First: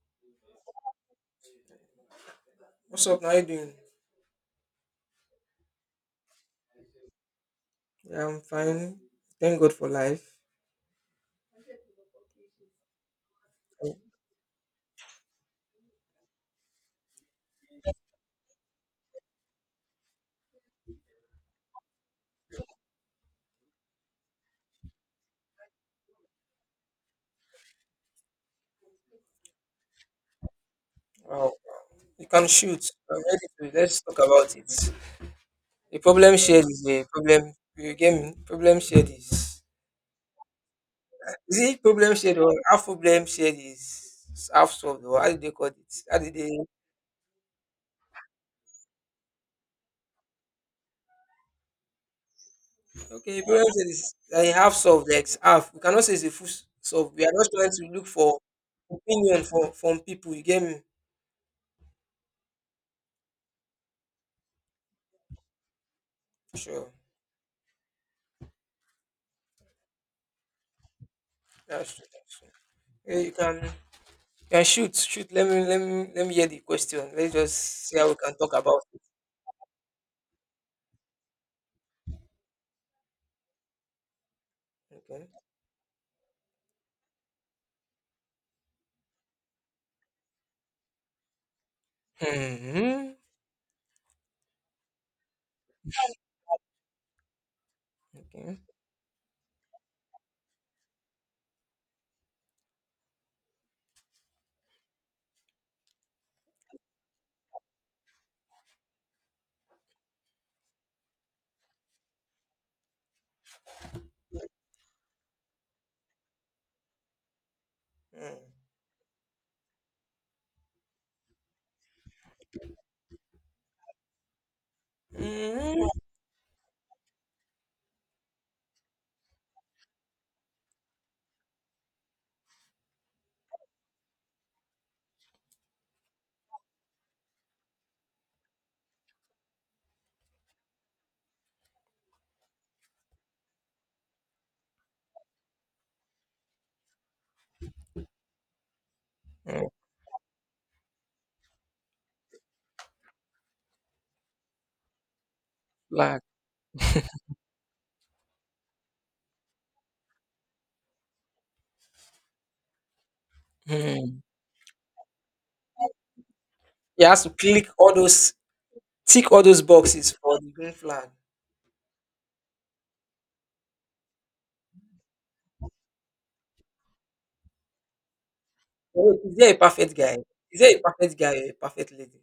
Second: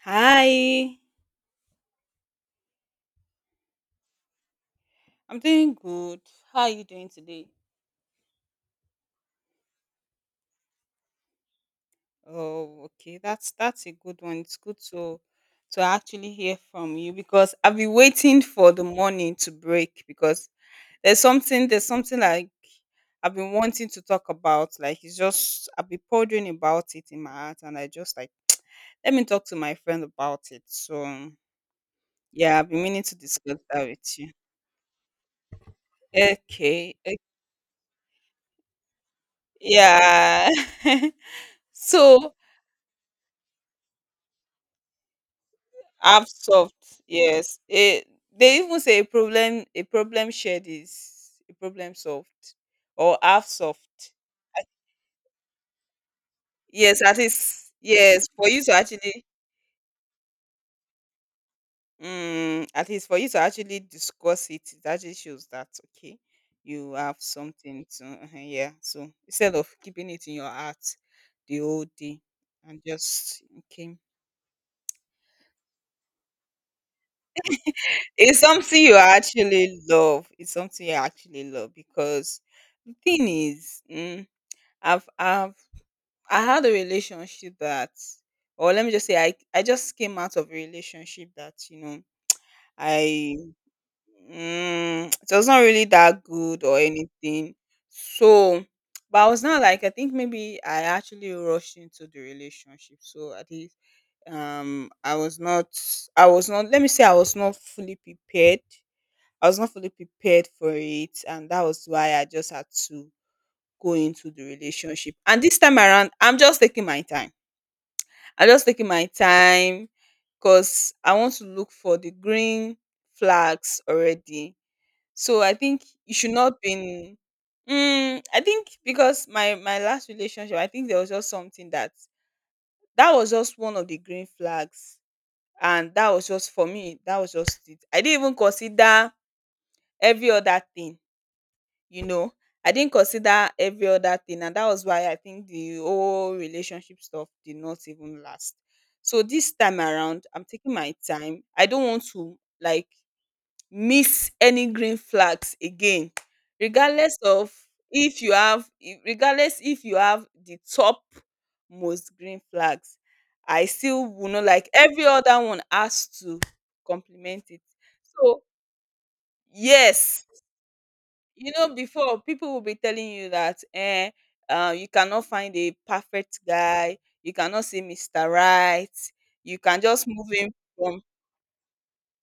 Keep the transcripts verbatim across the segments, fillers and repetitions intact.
Hi, What's up? How you doing? I'm doing good. How are you doing today? Yeah, I'm fine. Thank God for life. Oh, okay. That's that's a good one. It's good to to actually hear from you because I've been waiting for the morning to break because there's something there's something like I've been wanting to talk about. Like it's just I've been pondering about it in my heart and I just like let me talk to my friend about it. So um, Wow. You can yeah, I've been shoot. meaning to I'm discuss ready to. that Let's with talk you. about it. A problem shared is Okay. a Okay. problem. You get me? Problem shared is. Yeah. Is it problem So shared or half problem shared is half solved or how did they call it? How half did they? soft yes a they even say a problem a problem shared is a problem solved or Okay, half problem shared soft is like half solved, like half. We cannot say it's a full s- yes solve. at We are just trying least to look yes for for you to actually opinion from from people. You get me? mm, at least for you to actually discuss it it actually shows that okay you Sure. have something to uh-huh, yeah so instead of keeping it in your heart the whole That's true. day That's true. and Yeah, you just can. okay Yeah, shoot, shoot. Let me, let me, let me hear the question. Let's just see how we can it's talk something about you it. actually love it's something you actually love because the thing is mm, I've Okay. I've I had a relationship that or let me just say I I just came out of a relationship that, you know, Hmm. I mm, it was not really that good or anything. Okay. So but I was not like I think maybe I actually rushed into the relationship. So at least um I was not I was not let me say I was not fully prepared. I was not fully prepared for it and that was why I just had to go into the relationship. And this time around, I'm just taking my time. I'm just taking my time because I want to look for the green flags already. So I think Hmm. you should not be. In, mm, I think because my my last relationship, I think there was just something that that was just one of the green flags, and that was just for me. That was just it. I didn't even consider every other thing. you know I didn't consider every other thing and that was why I think the whole relationship stuff did not even last so this Hmm. time around I'm taking my time I don't want to like miss any green flags again Flag. regardless of if you have if- regardless if you have the top most green flags I still Hmm. will not like every other one has to You have to complement it click all those, so tick all those boxes yes for the green flag. you know, before people will be telling you that, eh, uh, you cannot find a perfect guy, you cannot see mister Right, Oh, is there you a can perfect just guy? move him Is there a from perfect guy or a perfect lady?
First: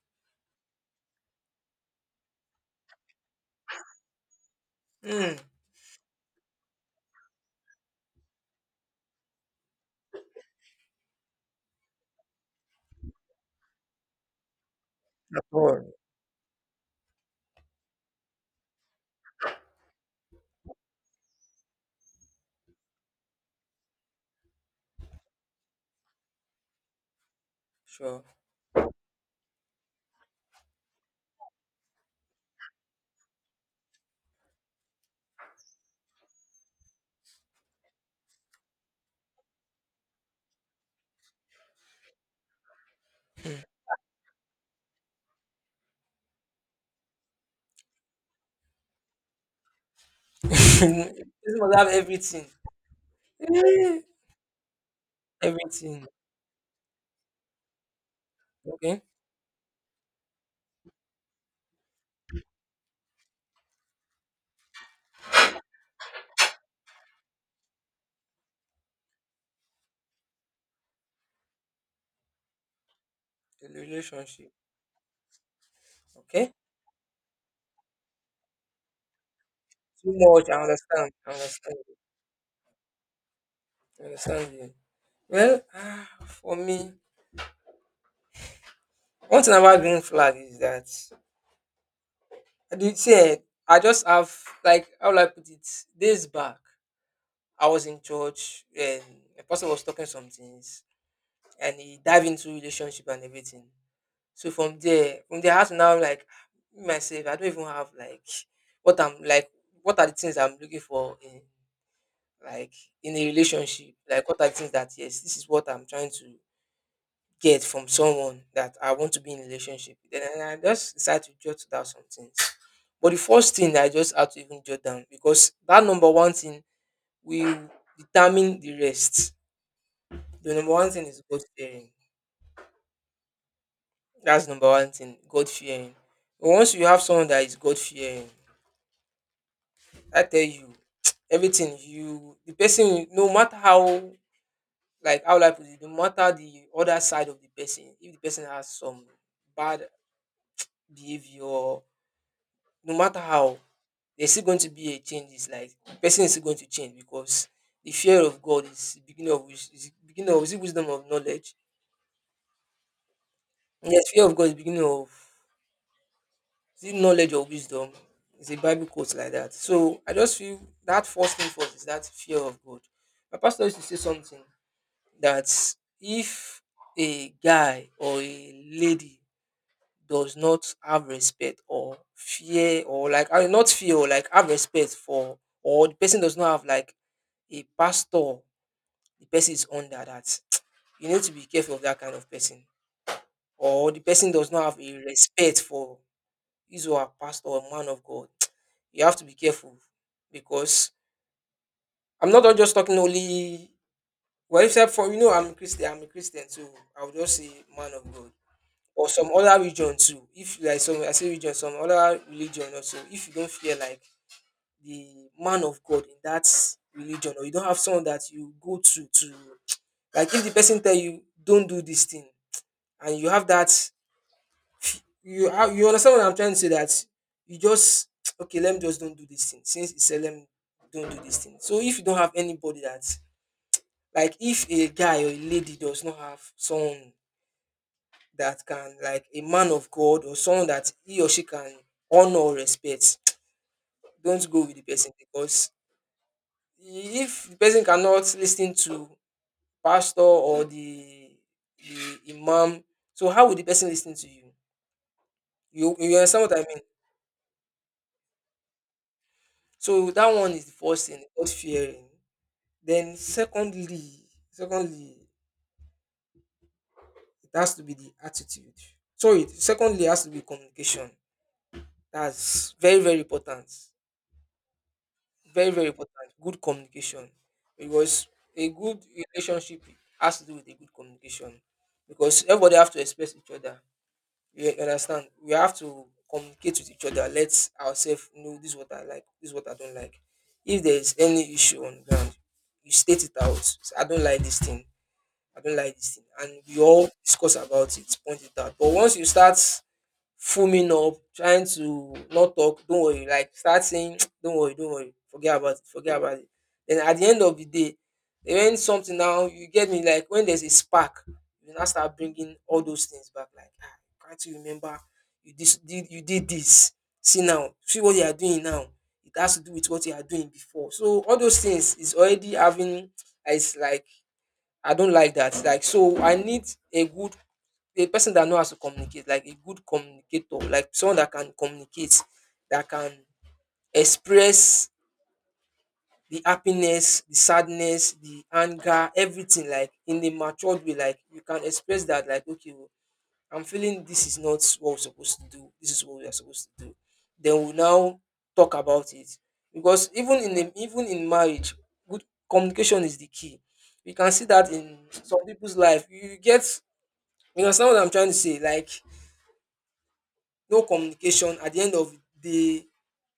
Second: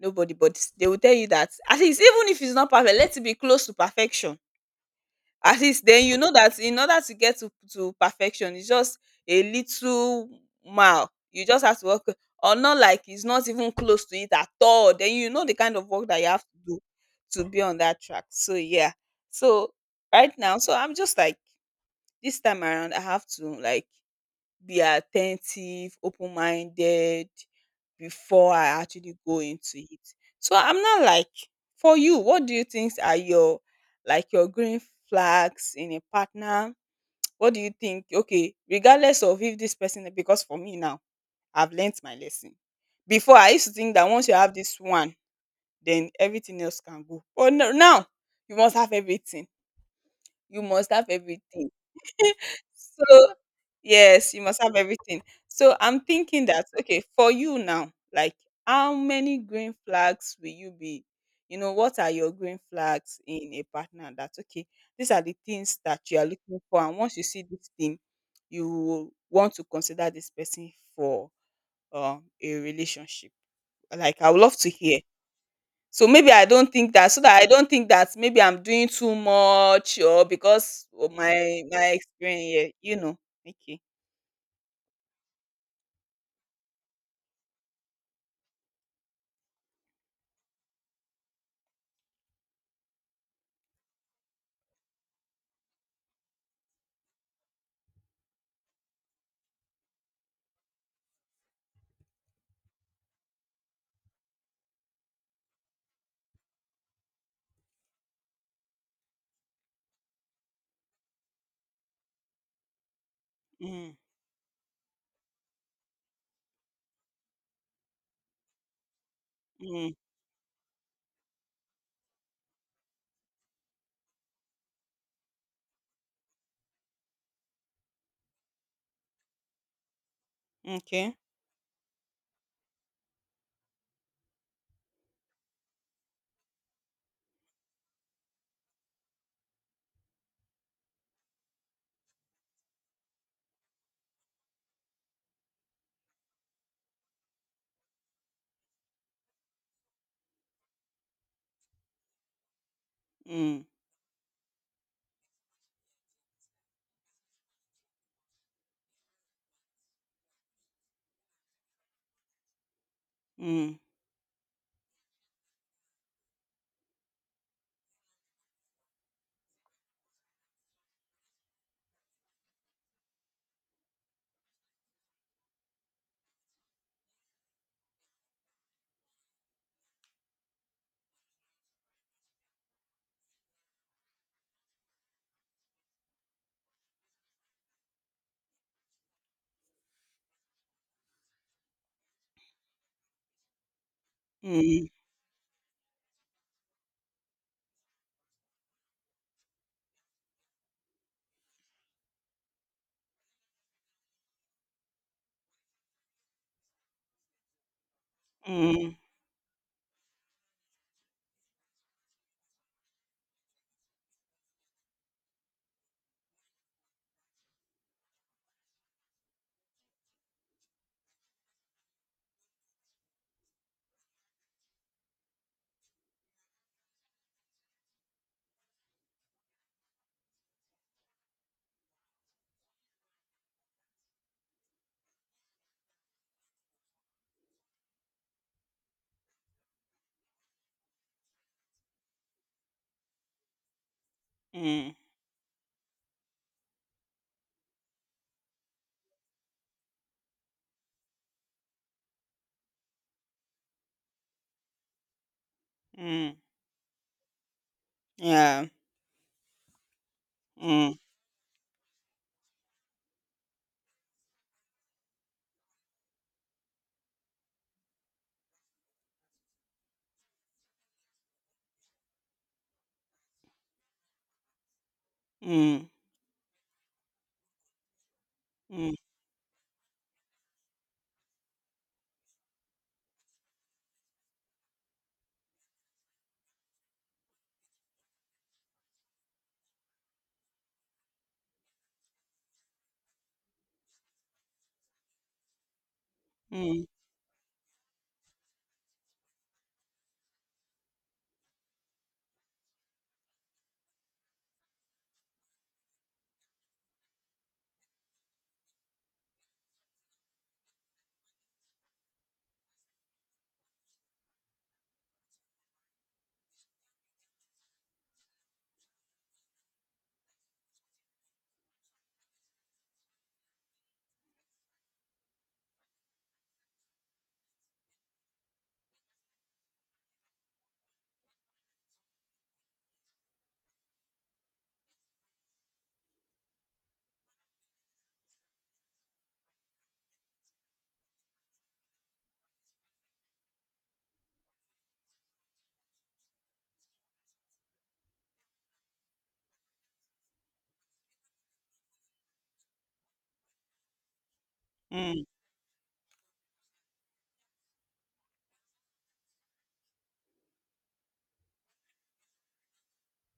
nobody, but they will tell you that at least even if it's not perfect, let it be close to perfection. Hmm. At least then you know that in order to get to to perfection it's just a little mile you just have to work or not like it's not even close to it at all then you know At the kind of work that you have to do to be on that track so yeah so right now so I'm just like this time around I have to like be attentive, open minded Sure. before I actually go into it. So I'm not like for you, what do you think are your like your green flags in a partner? What do you think? Okay, regardless of if this person because for me now, I've learned my lesson. Before I used to think that once you have this one, then everything else can go. But no, now you must have everything. You must have This everything. must have everything. So Hmm. yes, you must have everything. So I'm Everything. thinking that okay, for you now, like how Okay. many green flags will you be? You know, what are your green flags in a partner? That okay, these are the things that you are looking for, and once you see this thing, you will want to consider this person for um a relationship. The Like I would relationship. love to hear. So maybe I Okay. don't think that, so that I don't think that maybe I'm doing too much Too or much. I because of understand. I my understand. my experience, yeah, you know. Okay. I understand you. Well, ah, for me, one thing about green flag is that I did say eh, I just have, like, how will I put it? Days back, I was in church and a person was talking some things and he dive into relationship and everything. So from there, from there, I had to now, like, me myself. I don't even have, like, what I'm like. What are the things I'm looking for in, like, in a relationship? Mm, Like, what are the things that, yes, this is what I'm trying to get from someone that I want to be in a mm. relationship. Then I just decide to jot down some things. But the first thing I just had to even jot down because that number one thing will determine the rest. The number one thing Okay. is God fearing. That's number one thing, God fearing. Once you have someone that is God fearing, I tell you, everything you the person, no matter how, like, how life is, no matter the other side of the person, if the person has some bad behavior, no matter how, Mm, there's still going to be a change. It's like person is still going to change because the fear of God is the beginning of wis- is the beginning of, is it wisdom of knowledge. mm, Yes, fear of God is the beginning of, is it knowledge or wisdom. It's a Bible quote like that. So I just feel that first thing first is that fear of God. My pastor used to say something that if a guy or a lady does not have respect or fear, or, like, I mean, not fear, or, like, have respect for, or the person does not have, like, a pastor, the person is under that, you need to be careful of that kind of person. Or the person does not have mm, a respect for his or her pastor or man of God, you have to be careful because I'm not just talking only, well, except for, you know, I'm a Christian, I'm a Christian, so I'll just say man of God. mm, Or some other religion too, if, like, some, I say religion, some other religion also, if you don't feel like the man of God in that religion, or you don't have someone that you go to to, like, if the person tell you don't do this thing and you have that you have, you understand what I'm trying to say, that you just okay, let me just don't do this thing, since it's said, let me don't do this thing. So if you don't have anybody that, like, if a guy or a lady does not have someone that can, like, a man of God or someone that he or she can honor or respect, don't go with the mm, person. Because if the person cannot listen to pastor or the the imam, so how will the person listen to you you you mm. understand what I mean. Yeah. So that one is the Mm, first thing, God fearing. Then secondly, secondly, it has to be the attitude. Sorry, secondly it has to be communication. That's very, very important. Very, very mm, important. Good communication. Because a mm, good relationship has to do with a good communication. Because everybody have to express each other. Yeah, you understand. We have to communicate with each other. Let ourselves know this is what I like, this is what I don't like. If there is any issue on ground, you state it out. Say, I don't like this thing. I don't like this thing, and we mm, all discuss about it, point it out. But once you start foaming up, trying to not talk, don't worry, like start saying, don't worry, don't worry, forget about it, forget about it. Then at the end of the day, when something now, you get me, like when there's a spark, you now start bringing all those things back, like, ah, can't you remember, you this did you did this? See now, see what you are doing now. It has to do with what you are doing before. So all those things is already having, it's like I don't like that. Like, so, I need a good, a person that knows how to communicate, like a good communicator, like someone that can communicate, that can express the happiness, the sadness, the anger, everything, like, in a matured way. Like you can express that, like, okay, oh, I'm feeling this is not what we're supposed to do. This is what we are supposed to do. Then we now talk about it because even in a, even in marriage, good communication is the key. We can see that in mm, some people's life. You you get you understand what I'm trying to say, like, no communication at the end of the day,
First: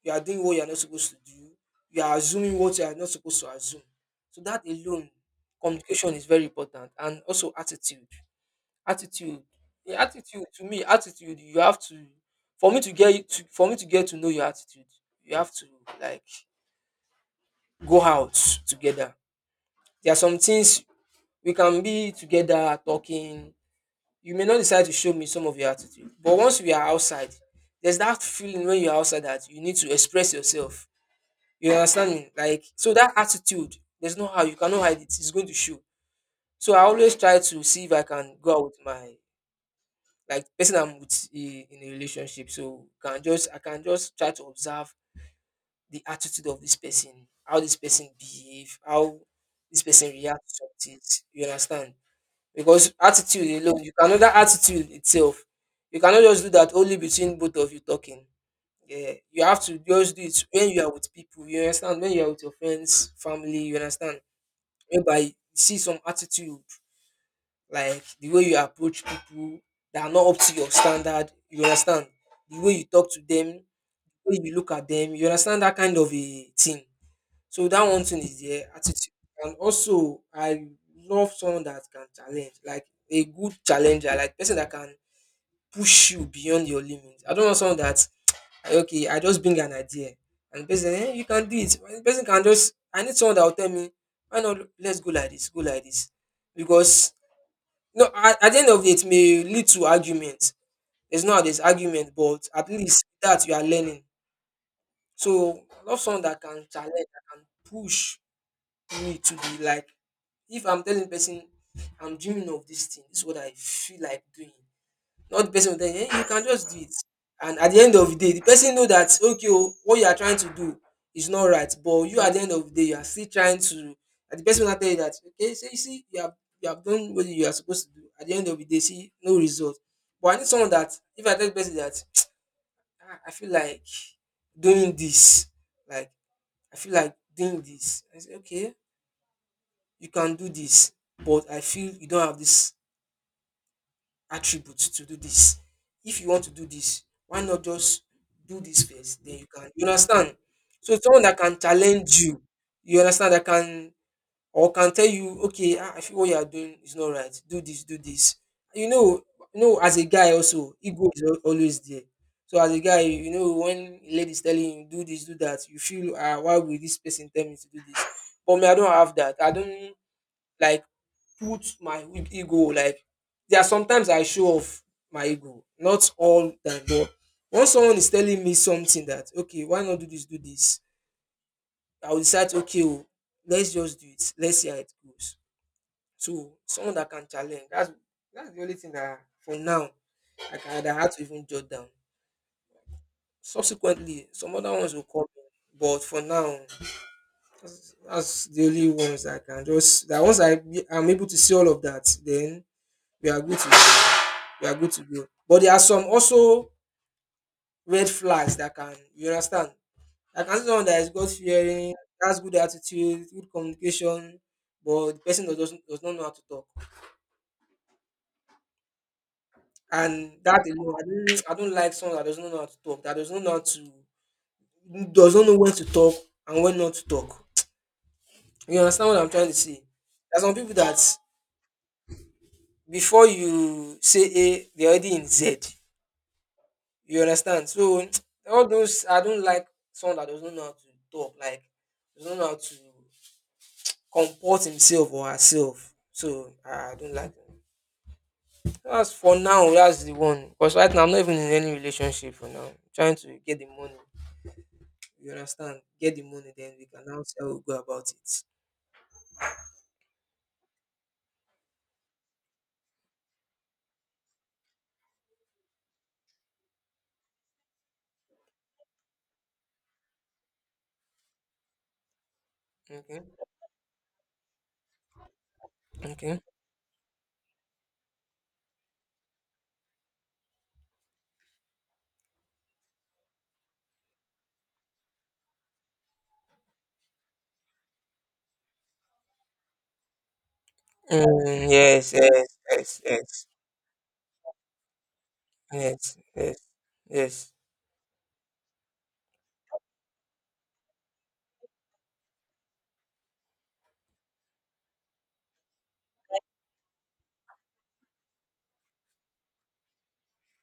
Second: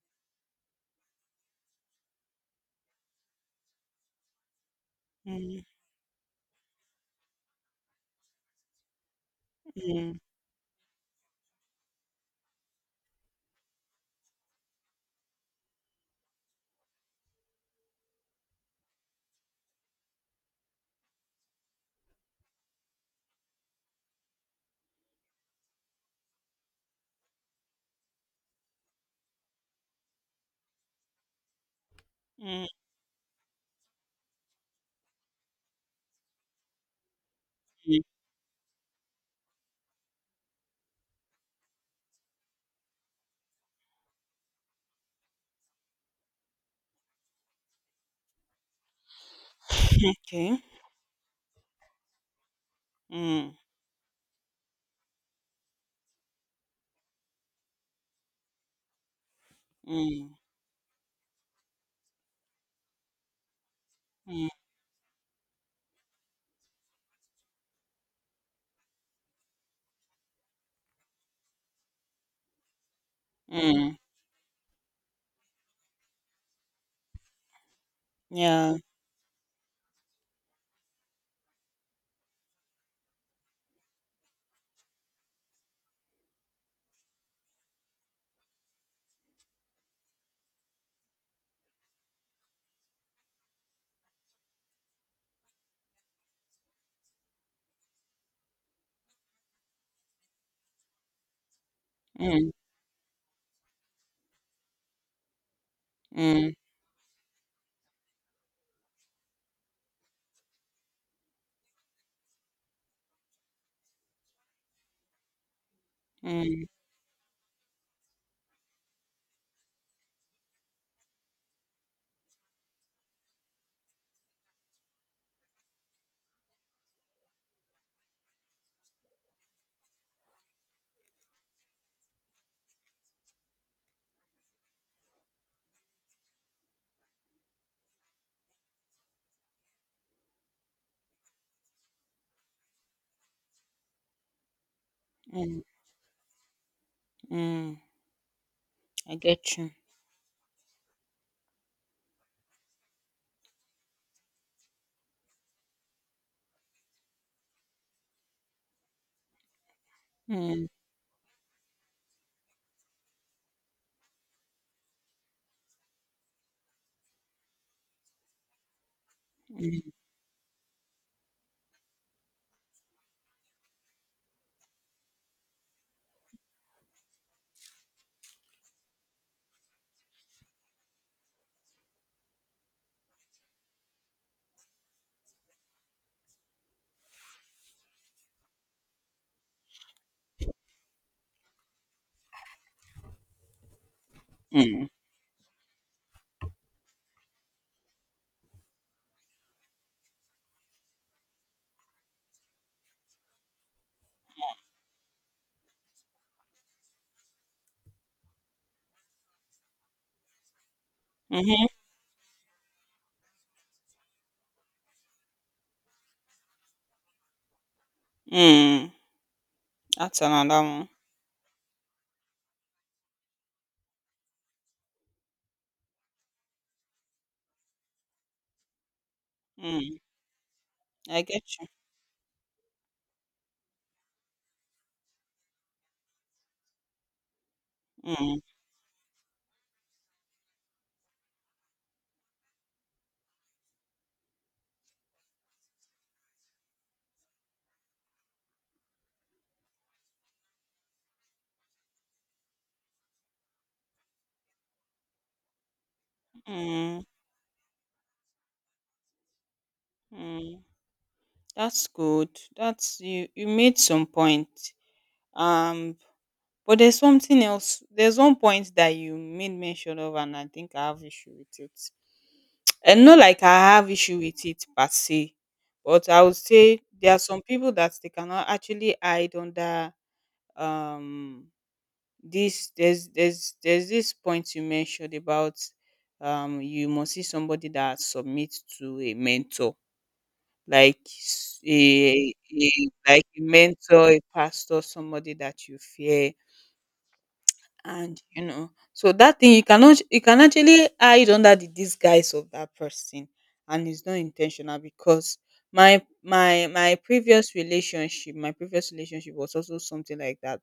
you are doing what you are not supposed to do, you are assuming what you are not supposed to assume. So that alone, mm, communication is very important. And also attitude, attitude yeah, mm, attitude. To me, attitude, you have to, for me to get you to for me to get to know your attitude, you have to, like, go out together. There are some things, we can be together talking, you may not decide to show me some of your attitude, but once we are outside, there's that feeling when you're outside that you need to express yourself, you understand me, like, mm. so that attitude, there's no how you cannot hide it, it's going to show. So I always try to see if I can go out with my, like, person I'm with, i- in a relationship, so can just I can just try to observe the attitude of this person, how this person behave, how this person reacts Okay. to some things, you understand. Because Mm, attitude alone, you cannot that attitude itself, you cannot just do that only between both of you talking. Yeah, you have to just do mm, it when you are with people, you understand, when you are with your friends, family, you understand, mm, whereby you see some attitude, like the way you approach people that are not up to your standard, you understand, the way you talk to them, the mm. way you look at them, you understand, that kind of a thing. So that one thing is there, Yeah. attitude. And also, I love someone that can challenge, like a good challenger, like person that can push you beyond your limits. I don't want someone that, like, okay, I just bring an idea and the person, eh, you can do it. When The person can just I need someone that will tell me, why not let's go like this, go like this. Because no, at, at the end of it, it may lead to arguments. There's not this argument, but Mm, at least that you are learning. So I love someone that mm, can challenge, that can push me to be like, if I'm telling person I'm dreaming of this thing, this is what I feel like doing. Not the person will tell you, hey, you can mm, just do it. And at the end of the day, the person know that okay, oh, what you are trying to do is not right. But you, at the end of the day, you are still trying to, and the person will tell you that, okay, so you see, you have you have done what you are supposed to do. At the end of the day, see no result. But I need someone that if I tell the person that "Ah, I feel like doing this, like, I feel like doing this. I say, okay, you can do this, but I feel you don't have this attribute to do mm, this. If you want to do this, why not mm. just do this I first? Then you get can, you. you understand? So someone that can challenge you, you understand, that can or can tell you, okay, ah, I feel what you are doing is not right. Do this, do this, you know. You know, as a guy Mm, also, ego is al- always there. So as a guy, you know, when a lady is telling you do this, do that, you feel, ah why will this person tell me to do this? But me, I don't have that. I don't, like, put my e- ego, like. There are sometimes I show off my ego, not all time, but once someone is telling me something that, okay, why not do this, do this, I will decide, okay, oh, let's just do it, let's see how it goes. So someone that can challenge, that's that's the only thing that for now I can that I had to even jot down. Subsequently, some other mm, ones will come, but for now, that's, that's the only ones I can just. That once I I'm able to see all of that, then we are good to go. You are good to go. But there are some also red flags that can, you understand. I can see someone that is God mm-hmm, fearing, has good attitude, good communication, but the person does, does does not know how to talk. mm. That's And that another one. alone, I don't, I don't like someone that does not know how to talk, that does not know how to, does not know when to talk and when not to talk. You understand what I'm trying to say? Mm, There are some people that I get you. before you say A, they're already in Z. You understand? So Mm, all those I don't like, someone that doesn't know how to talk, like doesn't know how to comport himself or herself. So I don't like them. That's for now, that's the one. Because right now I'm not even in any relationship for now. I'm trying to get the money. You understand? Get the money, then we mm, can now see how we go about it. mm. That's good. That's you. You made some point. um But there's something else. There's one point that you made mention of, and I think I have issue with it. And not Okay. like I have issue with it per se, but I would Okay. say there are some people that they cannot actually hide under um this. There's there's there's this point you mentioned about um you must see somebody that submits to a mentor like s- Mm, yes, a, yes, a yes, like a yes, mentor, a pastor, somebody that you yes, fear yes, yes. and you know so that thing you cannot you can actually hide under the disguise of that person and it's not intentional because my my my previous relationship my previous relationship was also something like that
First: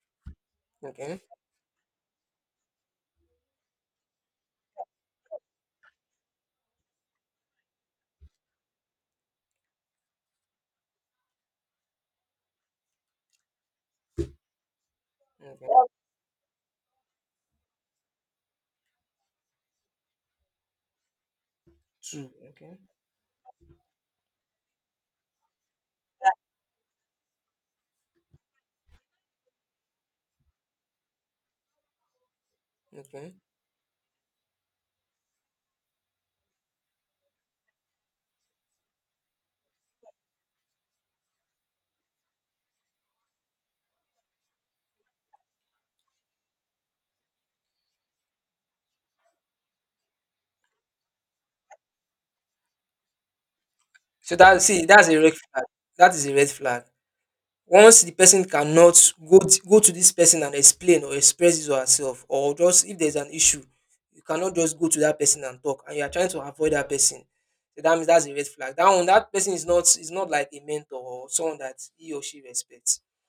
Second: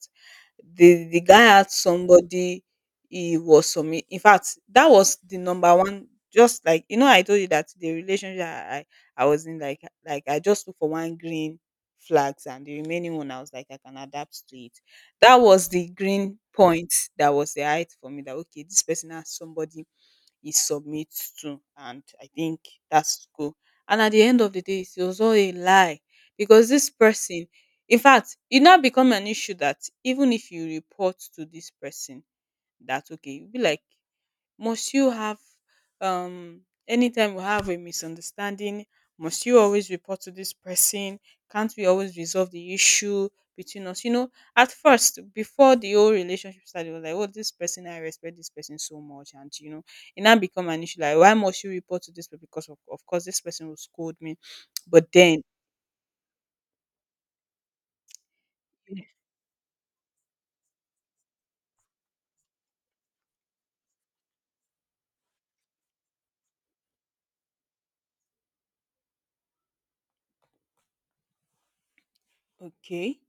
the the Okay. guy had somebody he was some in fact that was the number one just like you know I told you that the relationship i i, I was in like like I just look for one green flags and the remaining one I was like I can adapt to it That was Okay. the green point that was the height for me that okay this person has somebody he submits to and I Two. think Okay. that's cool. And at the end of the day it was all a lie because this person in fact it now become an issue that even if you report to this person that okay Okay. you'll be like Must you have um anytime we have a misunderstanding, must you always report to this person? Can't we always resolve the issue between us? You know, at first, before the whole relationship started, it was like, oh, this person, I respect this person so much. And, you know, it now become an issue. Like, why must you report to this person? Because, of, of course, this person will scold me. So that see, that's But a red then, flag. That is a red flag. Once the person cannot go t- go to this person and explain or express his or herself, or just if there's an issue, you cannot just go to that person and talk, and you are trying to avoid that person. So that means that's a red flag. That one, that person is not is not like a mentor or someone that he or she respects. okay,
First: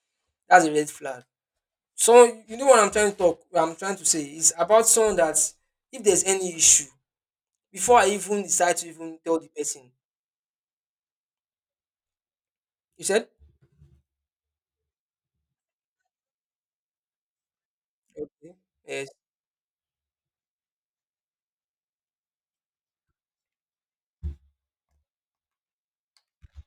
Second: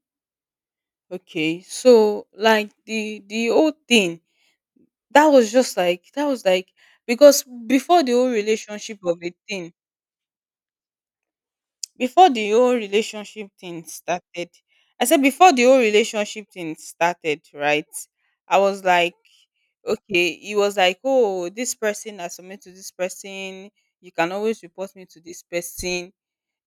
That's a red flag. okay. So, So you know like, what I'm trying to the, talk, the what whole I'm trying to thing say is about someone That that, was just if like there's that was any like issue, because before before I the whole even decide to relationship of even a tell the thing, person. before the whole You said relationship thing started, I said before the whole relationship thing started, right? okay. I was Yes. like, okay, he was like, oh, this person I submit to this person, you can always report me to this person.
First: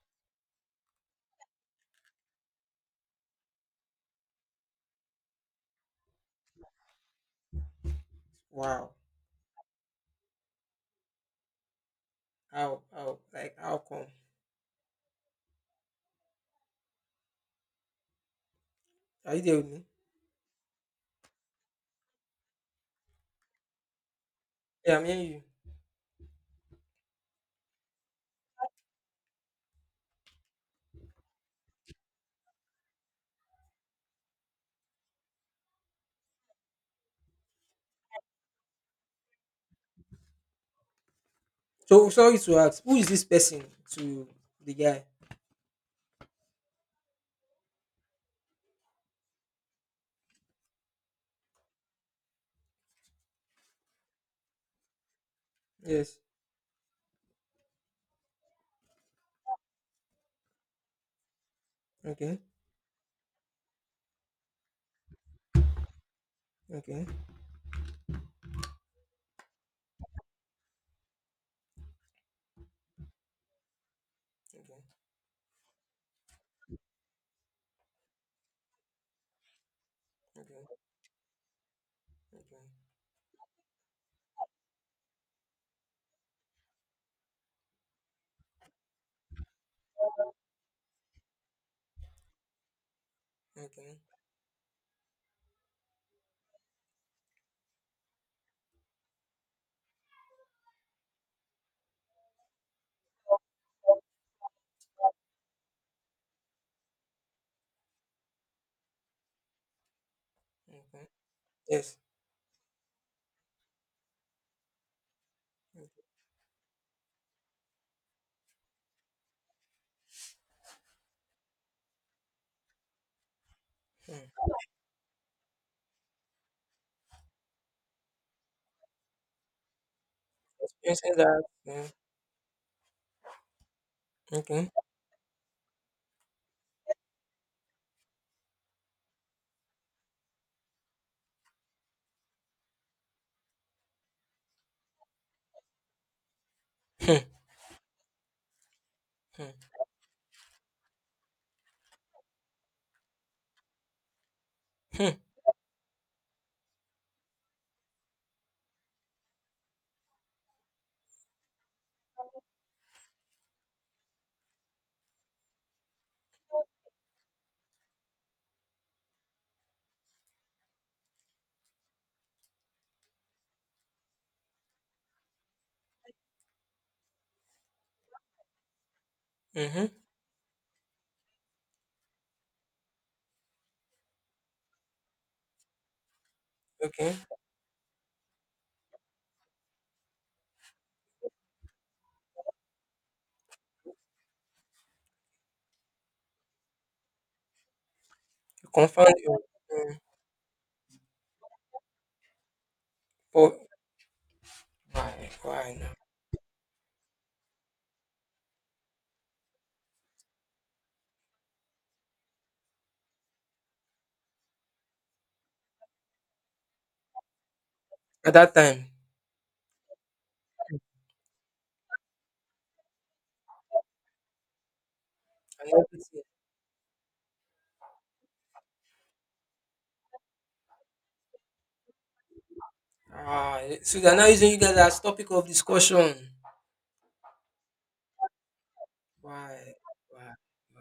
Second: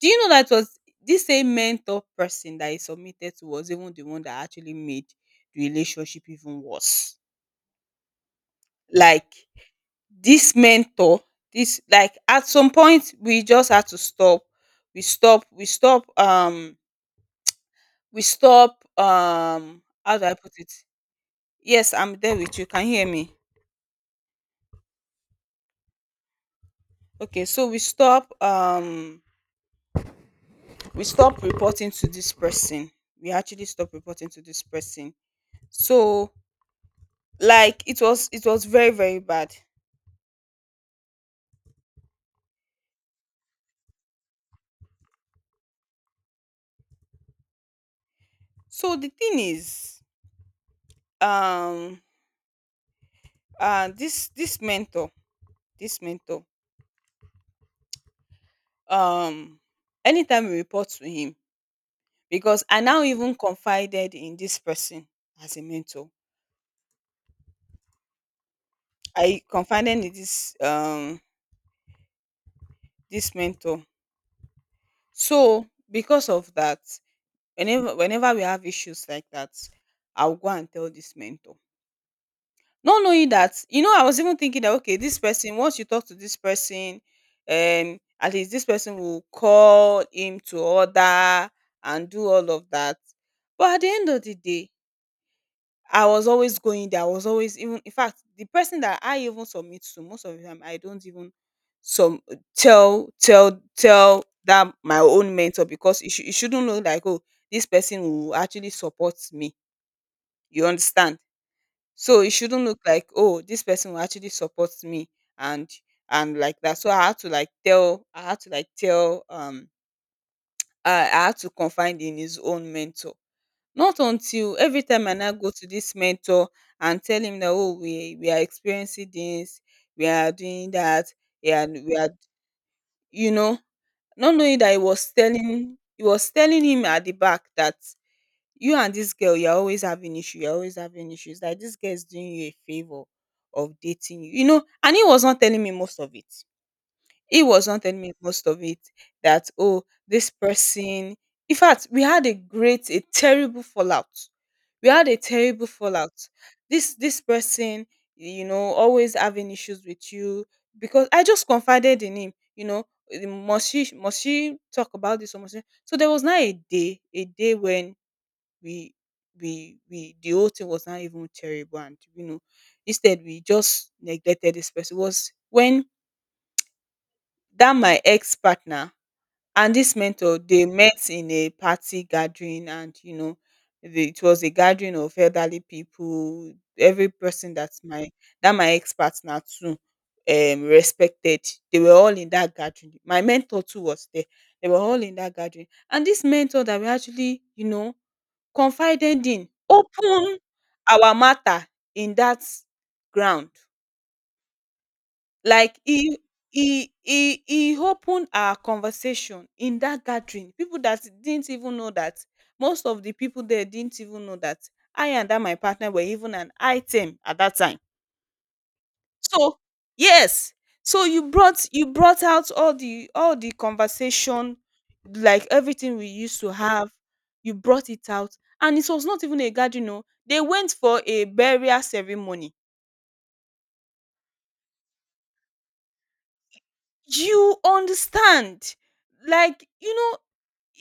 Do you know that was this same mentor person that he submitted to was even the one that actually made the relationship even worse? Wow. Like this mentor this like at some How? point How? we Like just how had to come? stop we stop we stop um we stop Are you there with um me? how do I put it yes I'm there with you can you hear me Yeah, I'm hearing you. okay so we stop um we stop reporting to this person we actually stop reporting to this person so like it was it was very very bad So sorry to ask, who is this person to the guy? so the thing is um uh this this mentor this Yes. mentor um anytime we report to him Okay. because I now even confided in this person as a mentor. Okay. I confided in this um this mentor. Okay. So because of that, whenever whenever we have issues like that, I'll go and Okay. tell this mentor. Okay. Not knowing that, you know, I was even thinking that okay, this person, once you talk to this person, um, at least this person will call him to order and do all of that. But at the Okay. end of the day, I was always going there. I was always even in fact the person that I even submit to most of the time I don't even some tell tell tell that my own mentor because it, should it shouldn't look like oh this person will actually support me. You Okay. understand? Yes. So it shouldn't look like oh this person will actually support me and and like that. So I had to like tell I had to like tell um I, I had to confide in his own mentor not Hmm. until every time I now go to this mentor and tell him that oh we we are experiencing this, we are doing that, Experiencing that. and Yeah. we are you know, not knowing Okay. that he was telling he was telling him at the back that you and this girl you're always having issue, you're always having issues. Like this girl is doing you a favor of dating you. You know, and he was not telling me most of it. Hmm. He was not telling me most of it that, Hmm. oh, this person. In fact, we had a great, a terrible fallout. We had Hmm. a terrible fallout. This this person, you know, always having issues with you because I just confided in him, you know. Eh, Must she must she talk about this or must she? So there was not a day, a day when we we we the whole thing was not even terrible, and you know instead we just neglected this person. It was when that my ex partner— and Mm-hmm. this mentor, they met in a party gathering, and, you know, the it was a gathering of elderly people. Every Okay. person that my that my ex-partner too um respected. They were all in that gathering. My mentor too was there. They were all in that gathering. And this mentor that we actually, you know, You confirmed confided your. in Mm. opened our matter in that ground. Oh, why why Like now? he he he he opened our conversation in that gathering. People that didn't even know that— most of the people there didn't even know that I and that my partner were even an item at that time. At that time. So yes, so you brought— you brought out all the all the conversation, like And everything we everything. used to have. You brought it out, and it was not even a gathering o, they went for a burial ceremony, Ah, so they're now using you guys as topic of discussion. you understand. Why? like you know Why?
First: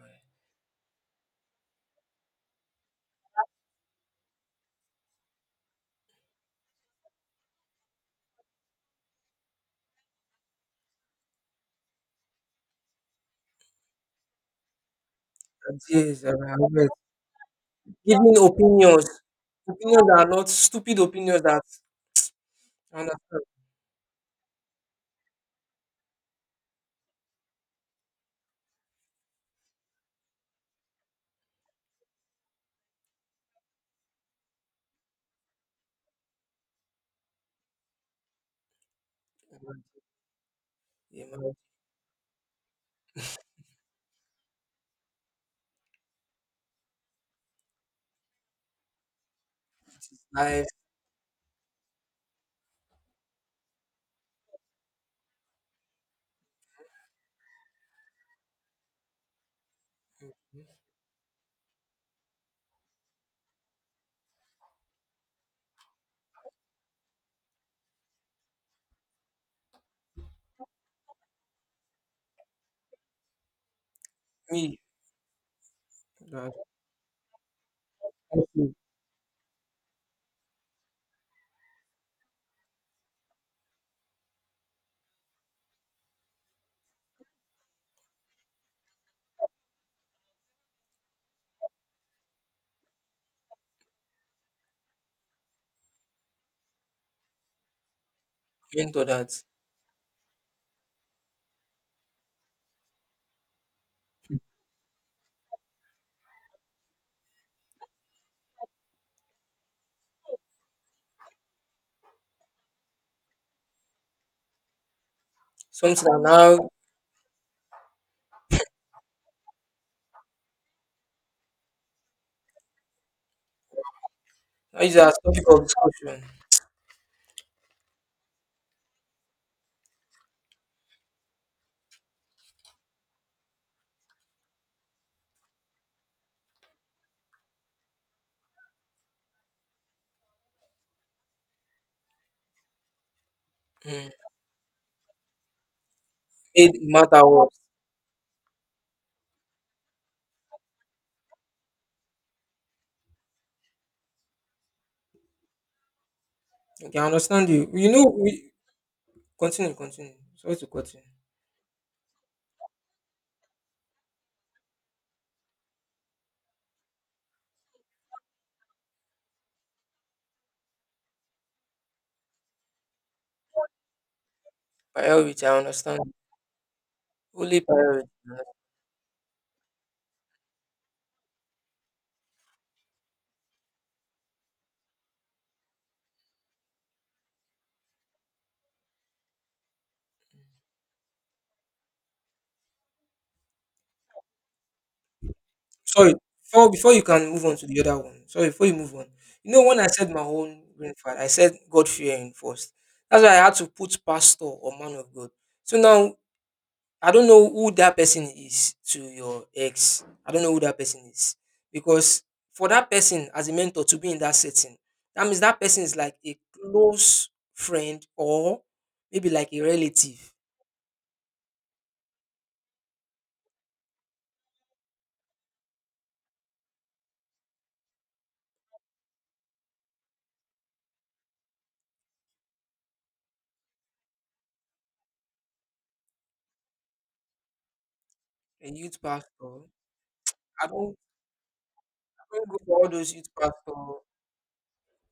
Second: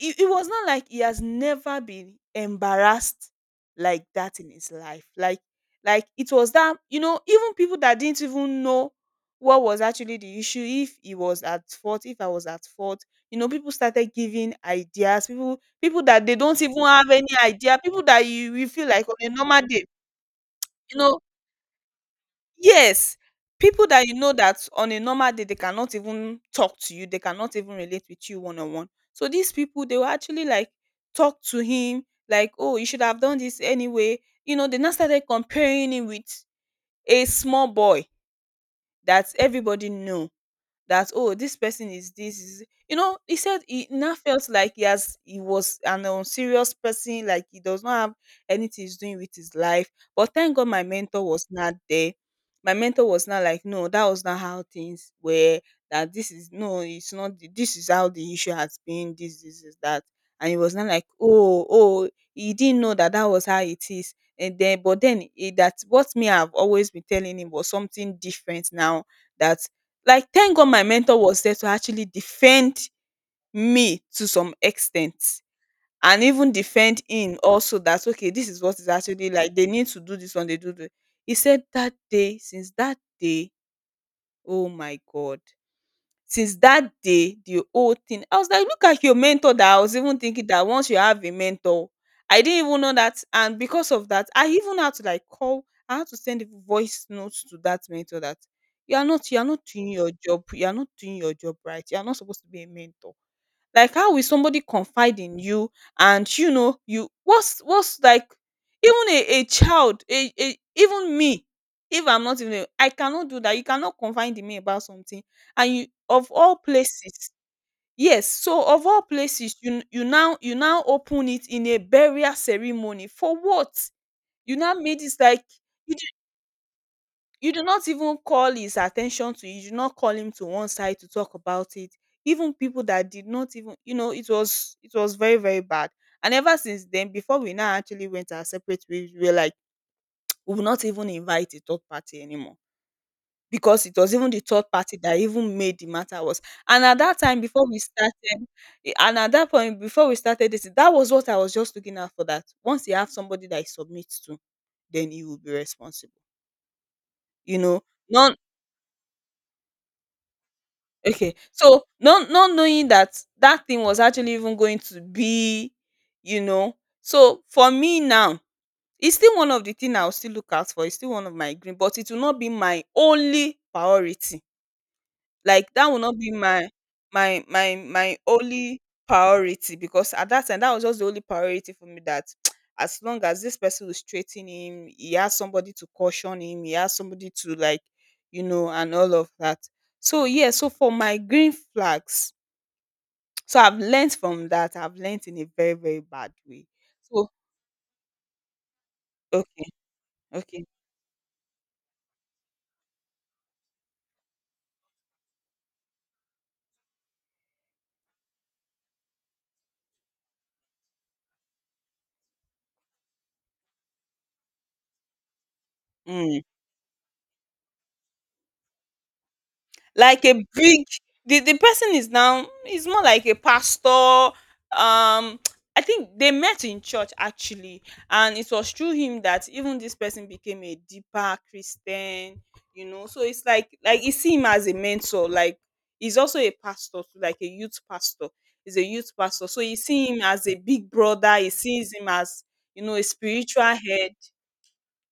it, it was not like he has never been embarrassed like that in his life. Like, like it was that, you know even people that didn't even know what was actually the issue, if he was at fault, if I was at fault, you know people started giving ideas. People, people Yes, that I they don't have even it. have any idea. People that Giving you, you feel like opinions, on a normal day, opinions that are not you stupid, know opinions that I yes, understand. people that you know that on a normal day they cannot even talk to you, they cannot even relate with you one on one. So these people, they will actually like talk to him like, "Oh, you should have done this anyway." You know, they now started comparing him with a small boy that everybody know, that, Yeah, oh, man. this person is this is, you know he said he now felt like he has he was an unserious person, like he does not have anything he's doing with his life. But thank Life, God my mentor was not there. My mentor was not like, "No, that was not how things were. That this is— no, it's not the- this is how the issue has been. This this is that." And he was not like, oh oh, he didn't know that that was how it is." And then, but then, eh, that what me, I've always been telling him was something different now. That— like, thank God my mentor was there to actually defend me to some me, extent, and even that defend him also that, okay, I have this is to what is actually like. They need to do this one, they do the— he said that day, since that day, oh my God. Since that day, the whole thing, I was like, "Look at your mentor that I was even thinking that once you have a mentor." I didn't even know that. And because of that, I even had to like call— I had to send voice notes to that mentor that, "You are mentor not— you that. are not doing your job. You are not doing your job right. You are not supposed to be a mentor. Like, how will somebody confide in you and, you know you, what's— what's like even a a child, a a, even me, if I'm not even a— I cannot do that. You cannot confide in me about something, and you, Something that of all now places—" yes, so, of all places, you, you now you now open it in a burial ceremony for what? You now I use made it as like topic of you discussion. you do not even call his attention to it. You do not call him to one side to talk about it. Even people that did not even, you know, it was it was very, very bad. And ever since then, before we now actually went our separate ways, we were like, we will not even invite a third party anymore, because it Mm. was even the third party that even made the matter worse. Made And at that matter time, worse. before we started, eh, and at that point, before we started this, that was what I was just looking at for that. Once you have somebody that he submits to, then he will be responsible. Okay, I understand You you. know, You know, not— we continue, continue. Sorry to continue you. okay. So not not knowing that that thing was actually even going to be, you know. So for me now, it's still one of the thing I'll still look out for. It's still one of my green, but it will not be my only priority. Priority, I Like, that will understand. not be my— my Only my priority, my yeah. only priority, because at that time that was just the only priority for me, that as long as this person will straighten him, he has somebody to caution him, he has somebody to like, you know, and all of that. So yeah, so for my green flags, so I've learned from that. I've learned in a very, very Sorry, bad way. before before you So can move on to the other one, sorry, before you move on, you know, okay, when I said my own okay. grandfather, I said God fearing first. That's why I had to put pastor or man of God. So now, I don't know who that person is to your ex. I don't know who that person is. Because for that person as a mentor to be in that setting, that means that person is like a Mm. close friend or maybe like a Like a relative, big— the, the person is now is more like a pastor. um I think they met in church actually, and it was through him that even this person became a deeper Christian. You know, so it's like, like you see him as a mentor. Like, he's also a pastor too, like a youth pastor. a He's a youth youth pastor, pastor. so you see him as a I big don't brother. He sees him I as, don't go for you all know, a those youth spiritual pastor. head.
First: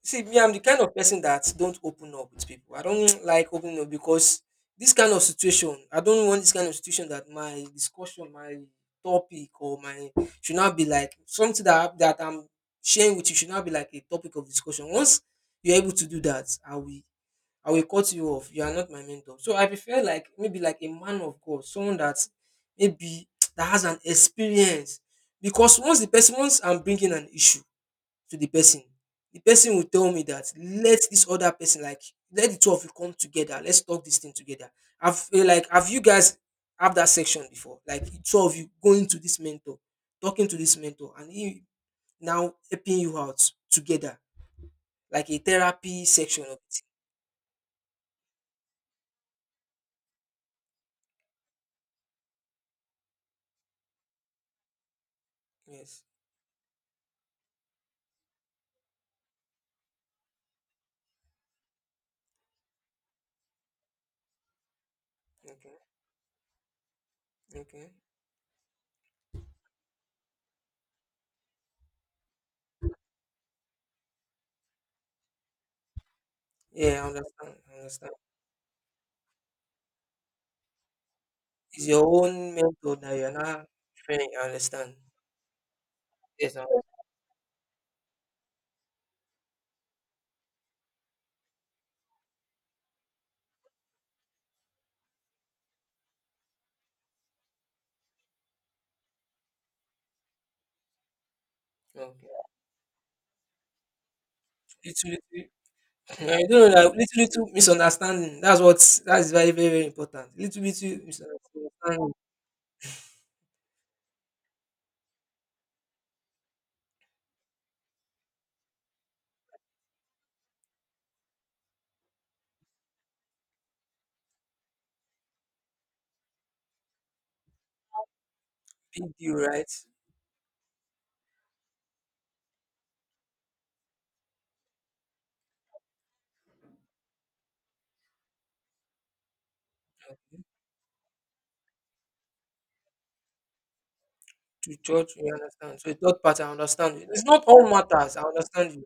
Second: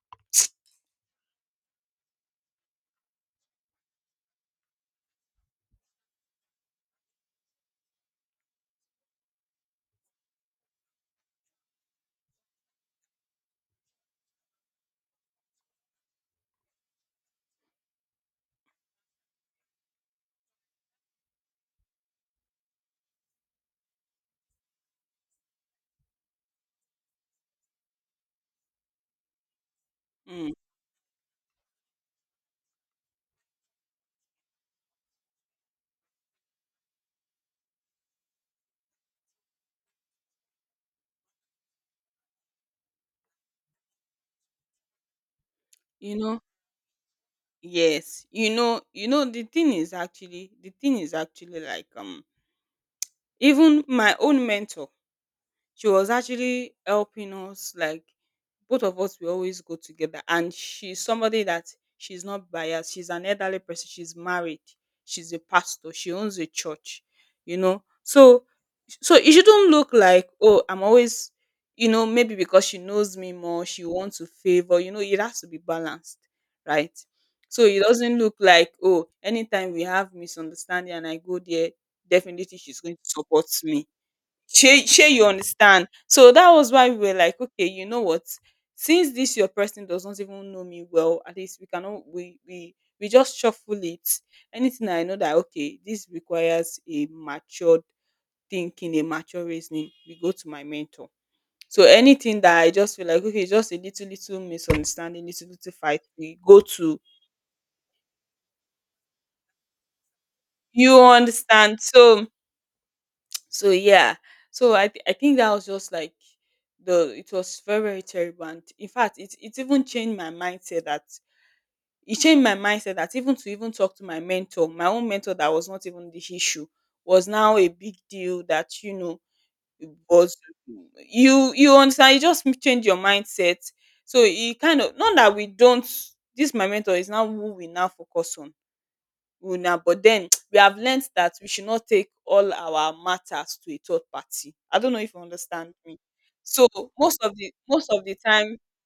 See me, I'm the kind of person that don't open up with people. I don't like opening up, because this kind of situation, I don't want this kind of situation that my discussion, my topic or my should not be like something that I- that I'm sharing with you should not be like a topic of discussion. Once you're able to do that, i will i will cut you off. You are not my mentor. So I prefer like maybe like a man of God, someone that maybe that has an experience. Because once the person, once I'm bringing an issue to the person, the person will tell me Mm. that let this other person, like, let the two of you come together. Let's talk this thing together. Have, eh, like, have you guys have that section before? Like the two of you going to this mentor, talking to this mentor, and he now helping you out together, like a therapy you know section of it. yes, you know, you know the thing is actually— the thing is actually like, um even my own mentor, she Yes. was actually helping us. Like, both of us, we always go together, and she's somebody that— she's not biased, she's an elderly person, she's married, she's a Okay. pastor, she owns a church, you know. Okay. So, so it shouldn't look like, oh, I'm always, you know, maybe because she knows me more, she wants to favor. You know, it has to be balanced, right? Yeah, I understand. So I it understand. doesn't look like, oh, anytime we have misunderstanding and I go there, It's your own definitely she's going mentor to that you're support not me. referring. I Shey, understand. shey you understand? So that Yes. I- was why we were like, okay, you know what, since this your person does not even know me well, at least we cannot— we we we just shuffle it. Anything I know that, okay, this requires a matured thinking, a mature reasoning, we go to my mentor. So Understand. anything Okay. that I just feel like, okay, just a little little It's, misunderstanding, little little fight, we I don't go know, like, to— little little misunderstanding. That's what, that's very, very, very important. Little little you understand? misunderstanding, So, so yeah, so I th- I think that was just like— the, it was very, very terrible. And in fact, it it even changed my mindset. That it changed my mindset, that even to even talk to my mentor, my own mentor that was not even the issue, was now a big deal, that you big know, deal, right? it was— you you understand? You just change your mindset. So it kind of, not that we don't— this my mentor is now who we now focus on, una, but then we have learnt that we should not take all our matters to a third party. To I don't know if church, you we understand understand. So me. third party, I So understand you. most It's of not the— all most of the matters. I time, understand you.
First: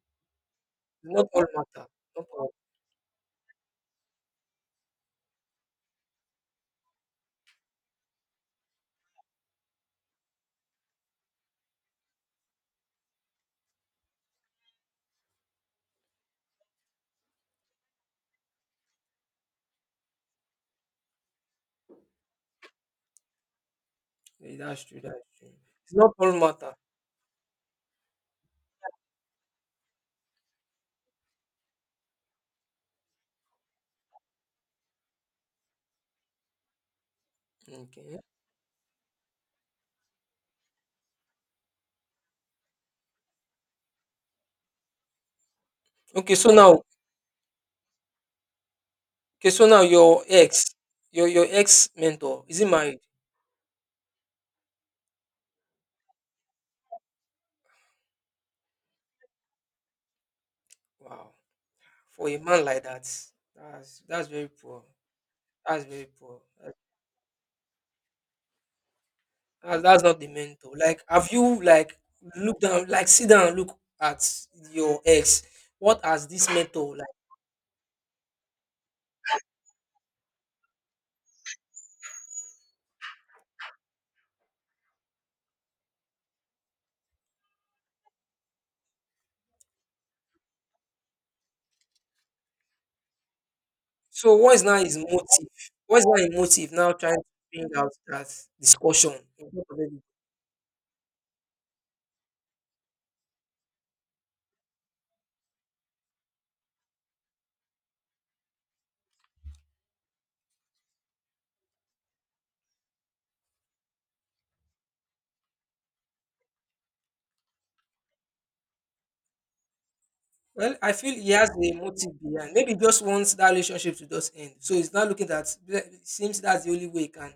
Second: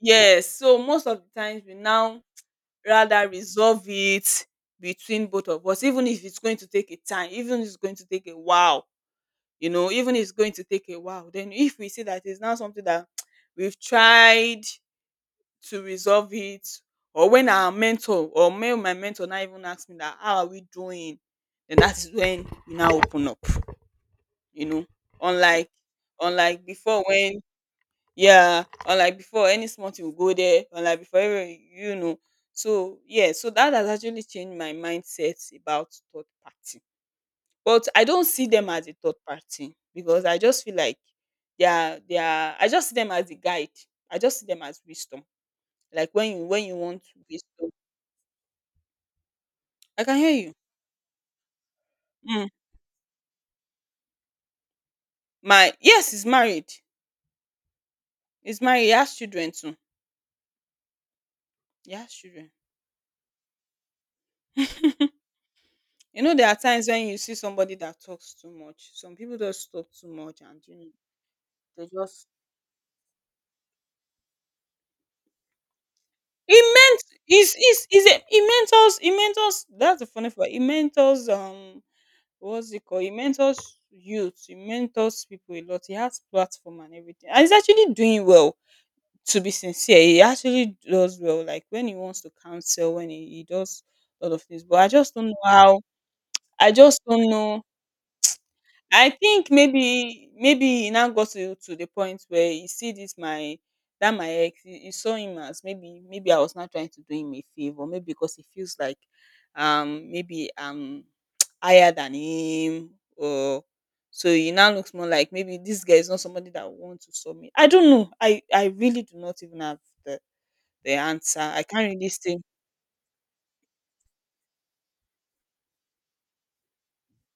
yes. So most It's of not the all times, we matter. now Not all. rather resolve it between both of us, even if it's going to take a time, even if it's going to take a while, you know, even if it's going to take a while. Then if we see that it's now something that we've tried to resolve it, or when our mentor— or may— my mentor now even ask me that, how are we doing, then that is when we now open up, Yeah, you know. that's true. That's true. Unlike It's not all unlike matter. before when— yeah, unlike before any small thing will go there. Unlike before every—, you know. So yeah, so that has actually changed my mindset about third party. But I Okay. don't see them as a third party, because I just feel like they are— they are I just see them as a guide. I just see them as wisdom. Like, when Okay. you— So when you now, want wisdom— okay. So now, I can your hear you. ex, your your ex mentor, Mm. is he married? My— yes, he's married. He's married. He has children too. Wow. He has For a children. man like that, that's that's very poor. That's very You know, poor. there are times when you see somebody that talks too much. Some people just That's, talk that's too not the much, and you mentor. know, Like, have you, they like, just— look down, like sit down and look at your ex? What has this he mentor, meant— like? is is is a he mentors, he mentors. That's the funny part. He mentors, um what's it called, he mentors youth. He mentors people a lot. He has platform and everything, and he's actually doing well. To be sincere, he actually does well, like when he wants to counsel, when he he does a lot So of what is things. now But I his just don't know motive? how— What is now his I motive now just trying to don't know. bring out that I discussion in think front of everybody? maybe maybe he now got to to the point where he see this my that my ex, he, he saw him as maybe maybe I was not trying to do him a favor, maybe because he feels like um maybe um, higher than him or so he now looks more like maybe this guy is not somebody that wants to saw me. I don't know. I I really do not even have the Well, the I feel he answer. has I a can't really motive say behind. Maybe he just wants that relationship to just end. So he's not looking at. It seems that's the only way he can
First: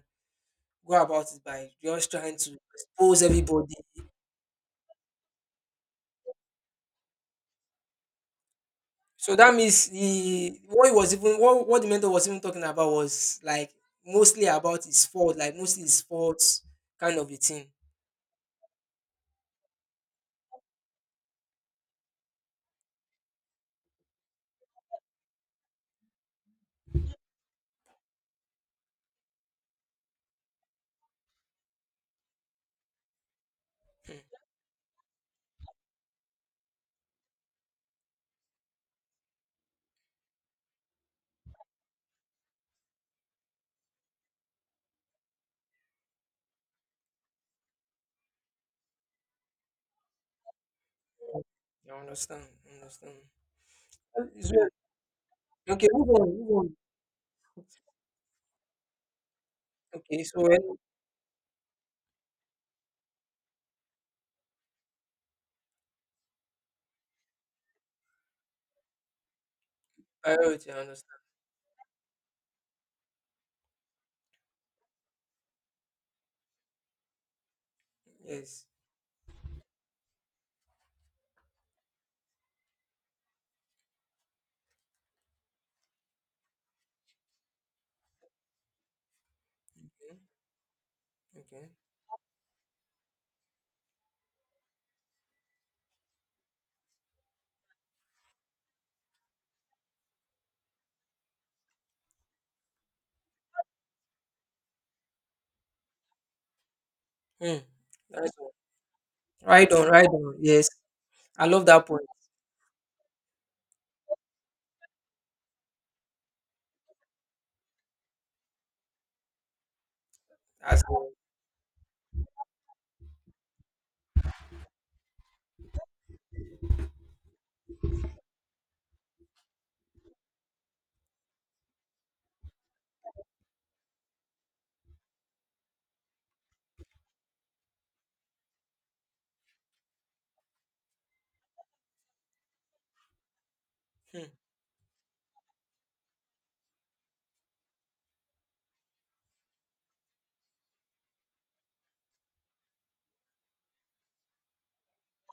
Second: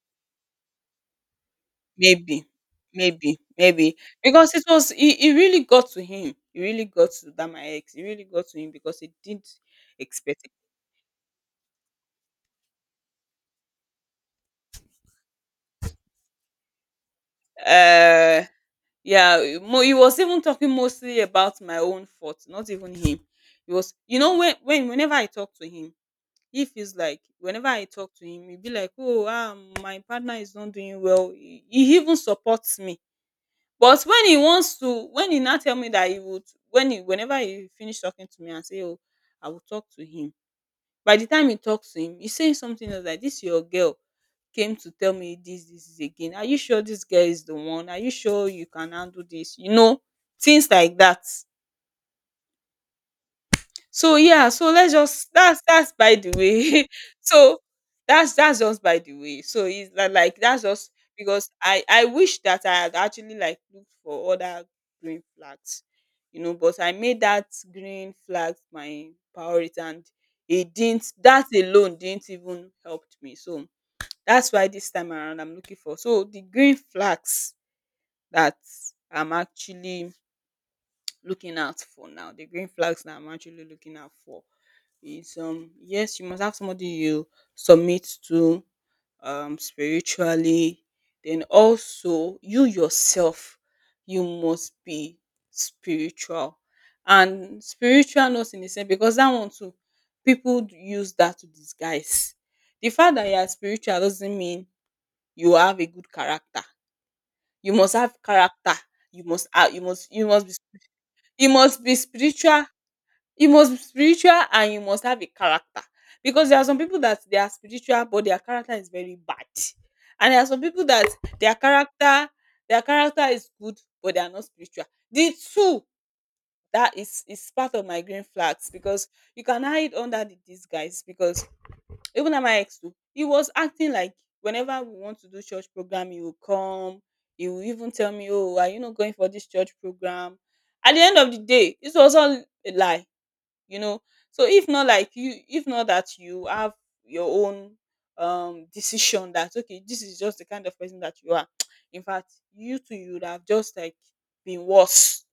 go about it, by just trying maybe, to expose maybe, everybody. maybe because it was it, it really got to him. It really got to that my ex. It really got to him because he So didn't that means expect it. the what he was even, what, what the mentor was even talking about was like mostly about his fault, like mostly his faults, kind of a thing. Uh, yeah, mo- he was even talking mostly about my own fault, not even him. He was, you know, when when whenever I talk to him, he feels like whenever I talk to him, he'd be like, "Oh, ah, my partner is not doing well." He, he even supports me. But Hmm. when he wants to when he now tell me that he would when he whenever he finish talking to me and say, "Oh, I will talk to him." By the time he talks to him, he's saying something else like, "This your girl came to tell me this, this, this again. Are you sure this girl is the one? Are you sure you can handle this?" You know, things like that. I understand. I understand. So Uh, yeah, It's well. so let's just that's Okay, that's move by on, the move on. way. So that's that's just by the way. So it's like, Okay, like so that's when just because I I wish that I had actually like looked for other green flags, you know. But I made that green flag my priority, and priority, it I didn't. understand. That alone didn't even help me. So that's why this time around I'm looking for. So the green flags that Yes. I'm actually looking out for now, the green flags that I'm actually looking out for, it's um yes, you must have somebody you submit to um Okay. spiritually. Then Okay. also you yourself, you must be spiritual. And spiritual not in the sense, because that one too, people d- use that to disguise. The fact that you are spiritual doesn't mean you have a good character. Hmm. You must have That's all. character. You must Right have, you on, right must you on. must be, Yes. I you love must that be point. spiritual, you must be spiritual and you must have a character, because there are some people that they are spiritual but their character is very bad. And there are some That's people that all. their character their character is good but they are not spiritual. The two, that is is part of my green flags, because you can hide under the disguise. Because even at my ex too, he was acting like whenever we want to do church program, he will come. He will even tell me, "Oh, are you not going for this church program?" At the end of the day, it was all a lie, you know. Hmm. So if not like you if not that you have your own um decision that okay, this is just the kind of person that you are, in fact you too you would have just like been worse.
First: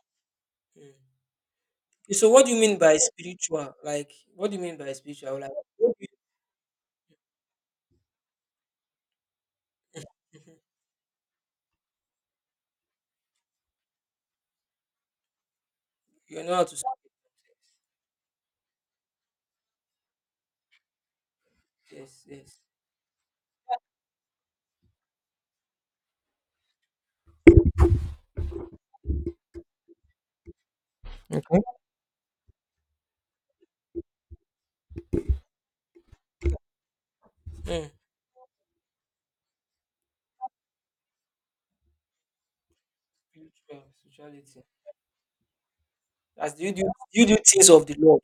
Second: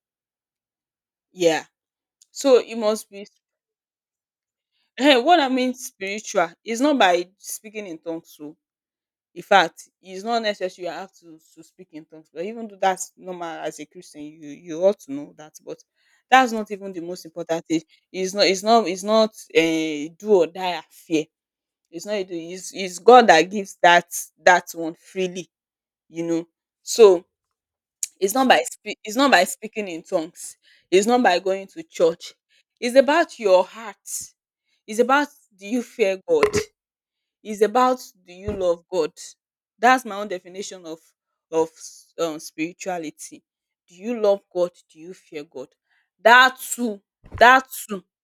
Hmm. Yeah. Okay, so what do So you it mean by must be spiritual? Like what do you mean by eh, what spiritual? I Like mean what do spiritual is not by speaking in tongues. So in fact it's you, not mhm, necessary, you have to to speak in tongues, but even though that's normal as a Christian you you ought to know that. But you that's know how not to speak. even the most important thing. It's not it's not it's not a do or die affair. It's not Yes, you doing, yes. it's it's God that gives that, that one freely, you know. So it's not by spe- it's not by speaking in tongues. It's not by going to church. It's about your heart. It's about, do you fear God? It's Hmm. about, do you love God? That's my own definition of of um, spirituality. Spiritual, Do you love spirituality. God? Do you fear God? As That do you do too, do you do that things of the too Lord?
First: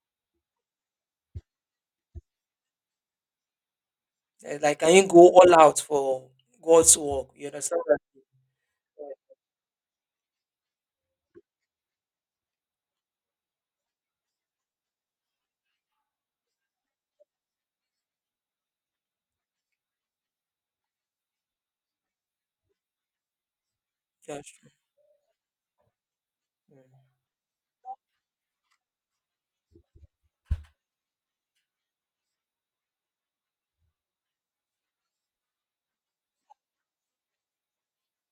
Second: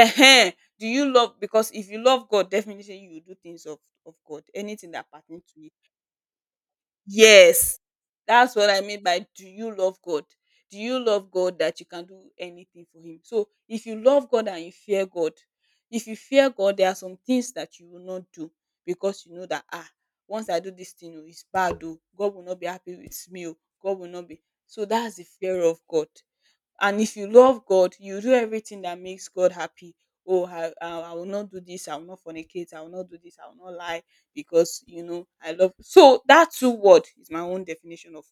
Ehen, do you love because if you love God, definitely you will do things of of God, Eh, Like, anything can you that go pertains all to it. out for God's work? You Yes, understand that? that's what I mean by, do you love God? Do you love God that you can do anything for Him? So if you love God and you fear God, if you fear God, there are some things that you will not do, because you know that ah, once I do this thing, oh, it's bad. Oh, God will not be happy with me. Oh, God will not Yeah, be. that's true. So that's the fear of God. And Mm. if you love God you do everything that makes God happy. Oh, I, I i will not do this, I will not fornicate, I will not do this, I will not lie, because you know I love. So that two word is my own definition of,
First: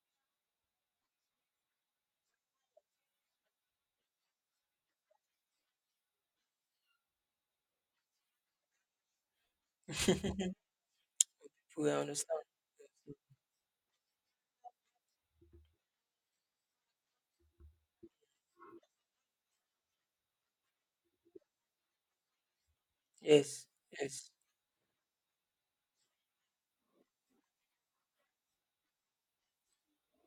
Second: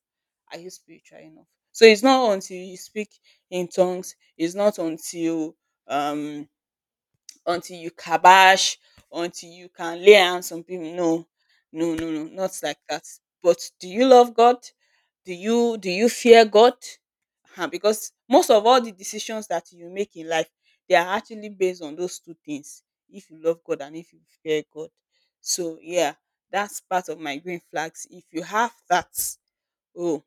are you spiritual enough? So it's not until you speak in tongues, it's not until um until you kabash, until you can lay hands on people. No, We no, no, no, understand. not like that. But do you love God? Do you do you fear God? Ah, because most of all the decisions that you make in life, they are actually based on those two things. If you love Yes, God and if you yes. fear God. So yeah, that's part of my green flags. If you have that, oh,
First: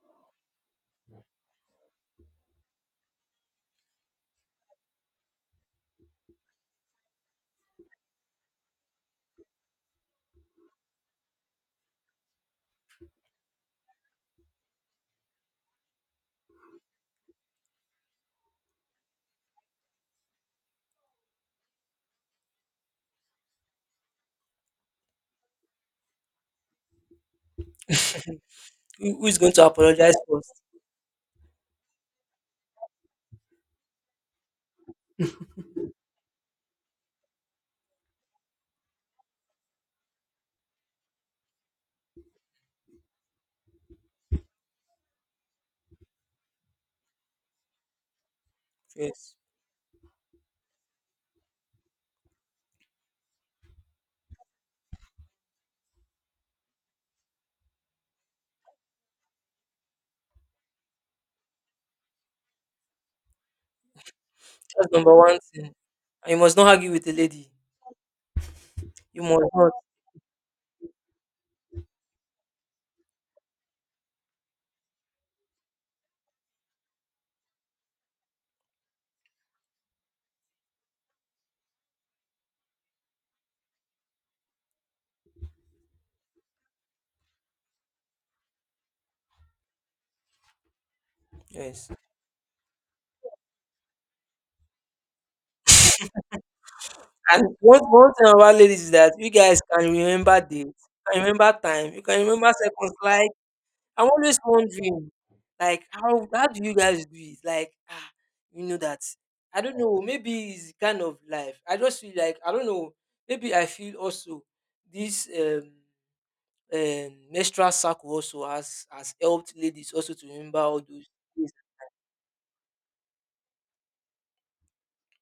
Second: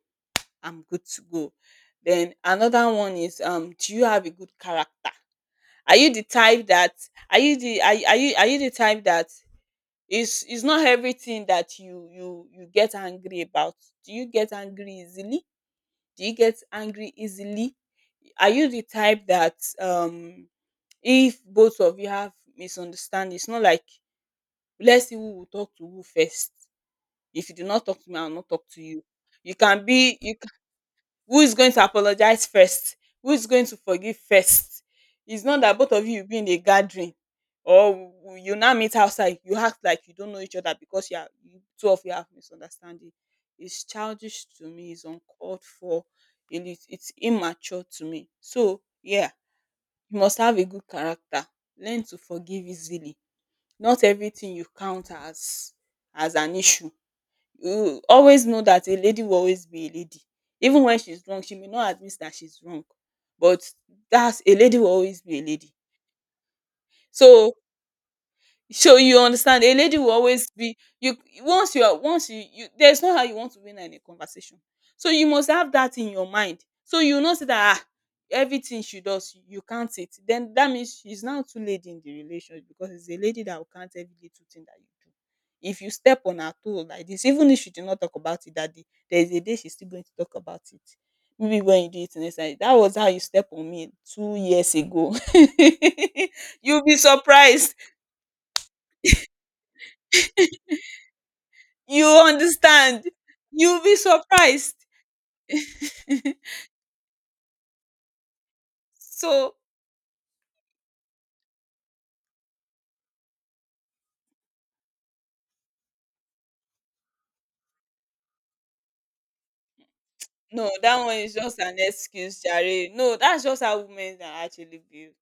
I'm good to go. Then another one is, um, do you have a good character? Are you the type that are you the are, you- are you are you the type that is is not everything that you you you get angry about? Do you get angry easily? Do you get angry easily? Are you the type that um if both of you have misunderstanding, it's not like let's see who will talk to who first. If you do not talk to me, I'll not talk to you. Who, who is going You to can apologize be you first? Who is going to apologize first, who is going to forgive first? It's not that both of you will be in a gathering, or you now meet outside you act like you don't know each other because you are you two of you have misunderstanding. It's childish to me, it's uncalled for, and it's, it's immature to me. So yeah, Yes. you must have a good character. Learn to forgive easily. Not everything you count as as an issue. You always know that a lady will always be a lady. Even when she's wrong she may not admit that she's wrong, but that's, a lady will That's number always be one a lady. thing. And you must not argue with the lady. So so you You must understand, not. a lady will always be you. Once you are once you, you There's no how you want to win in a conversation. So you must have that in your mind. So you know say that ah, everything she does, you can't it. Then that means she's now too lady in the relationship, because it's a lady that will count every little thing that you do. If you step on her toe like this, even if she did not talk about it that day, there's a day she's still going to talk about it. Maybe when you Yes. do it next time, that was how you step on me two years ago. You'll be And surprised. one, one thing about ladies is that you guys can remember dates, can remember time, you You can remember seconds, understand? like, You'll be I'm always surprised. wondering, like, how how do you guys do it? Like, ah, you know that. So I don't know. Maybe it's the kind of life. I just feel like I don't know. Maybe I feel also this um, um menstrual cycle also has has helped ladies also to remember no, all that those one is things. just an excuse, Jare. No, that's just how women are actually built.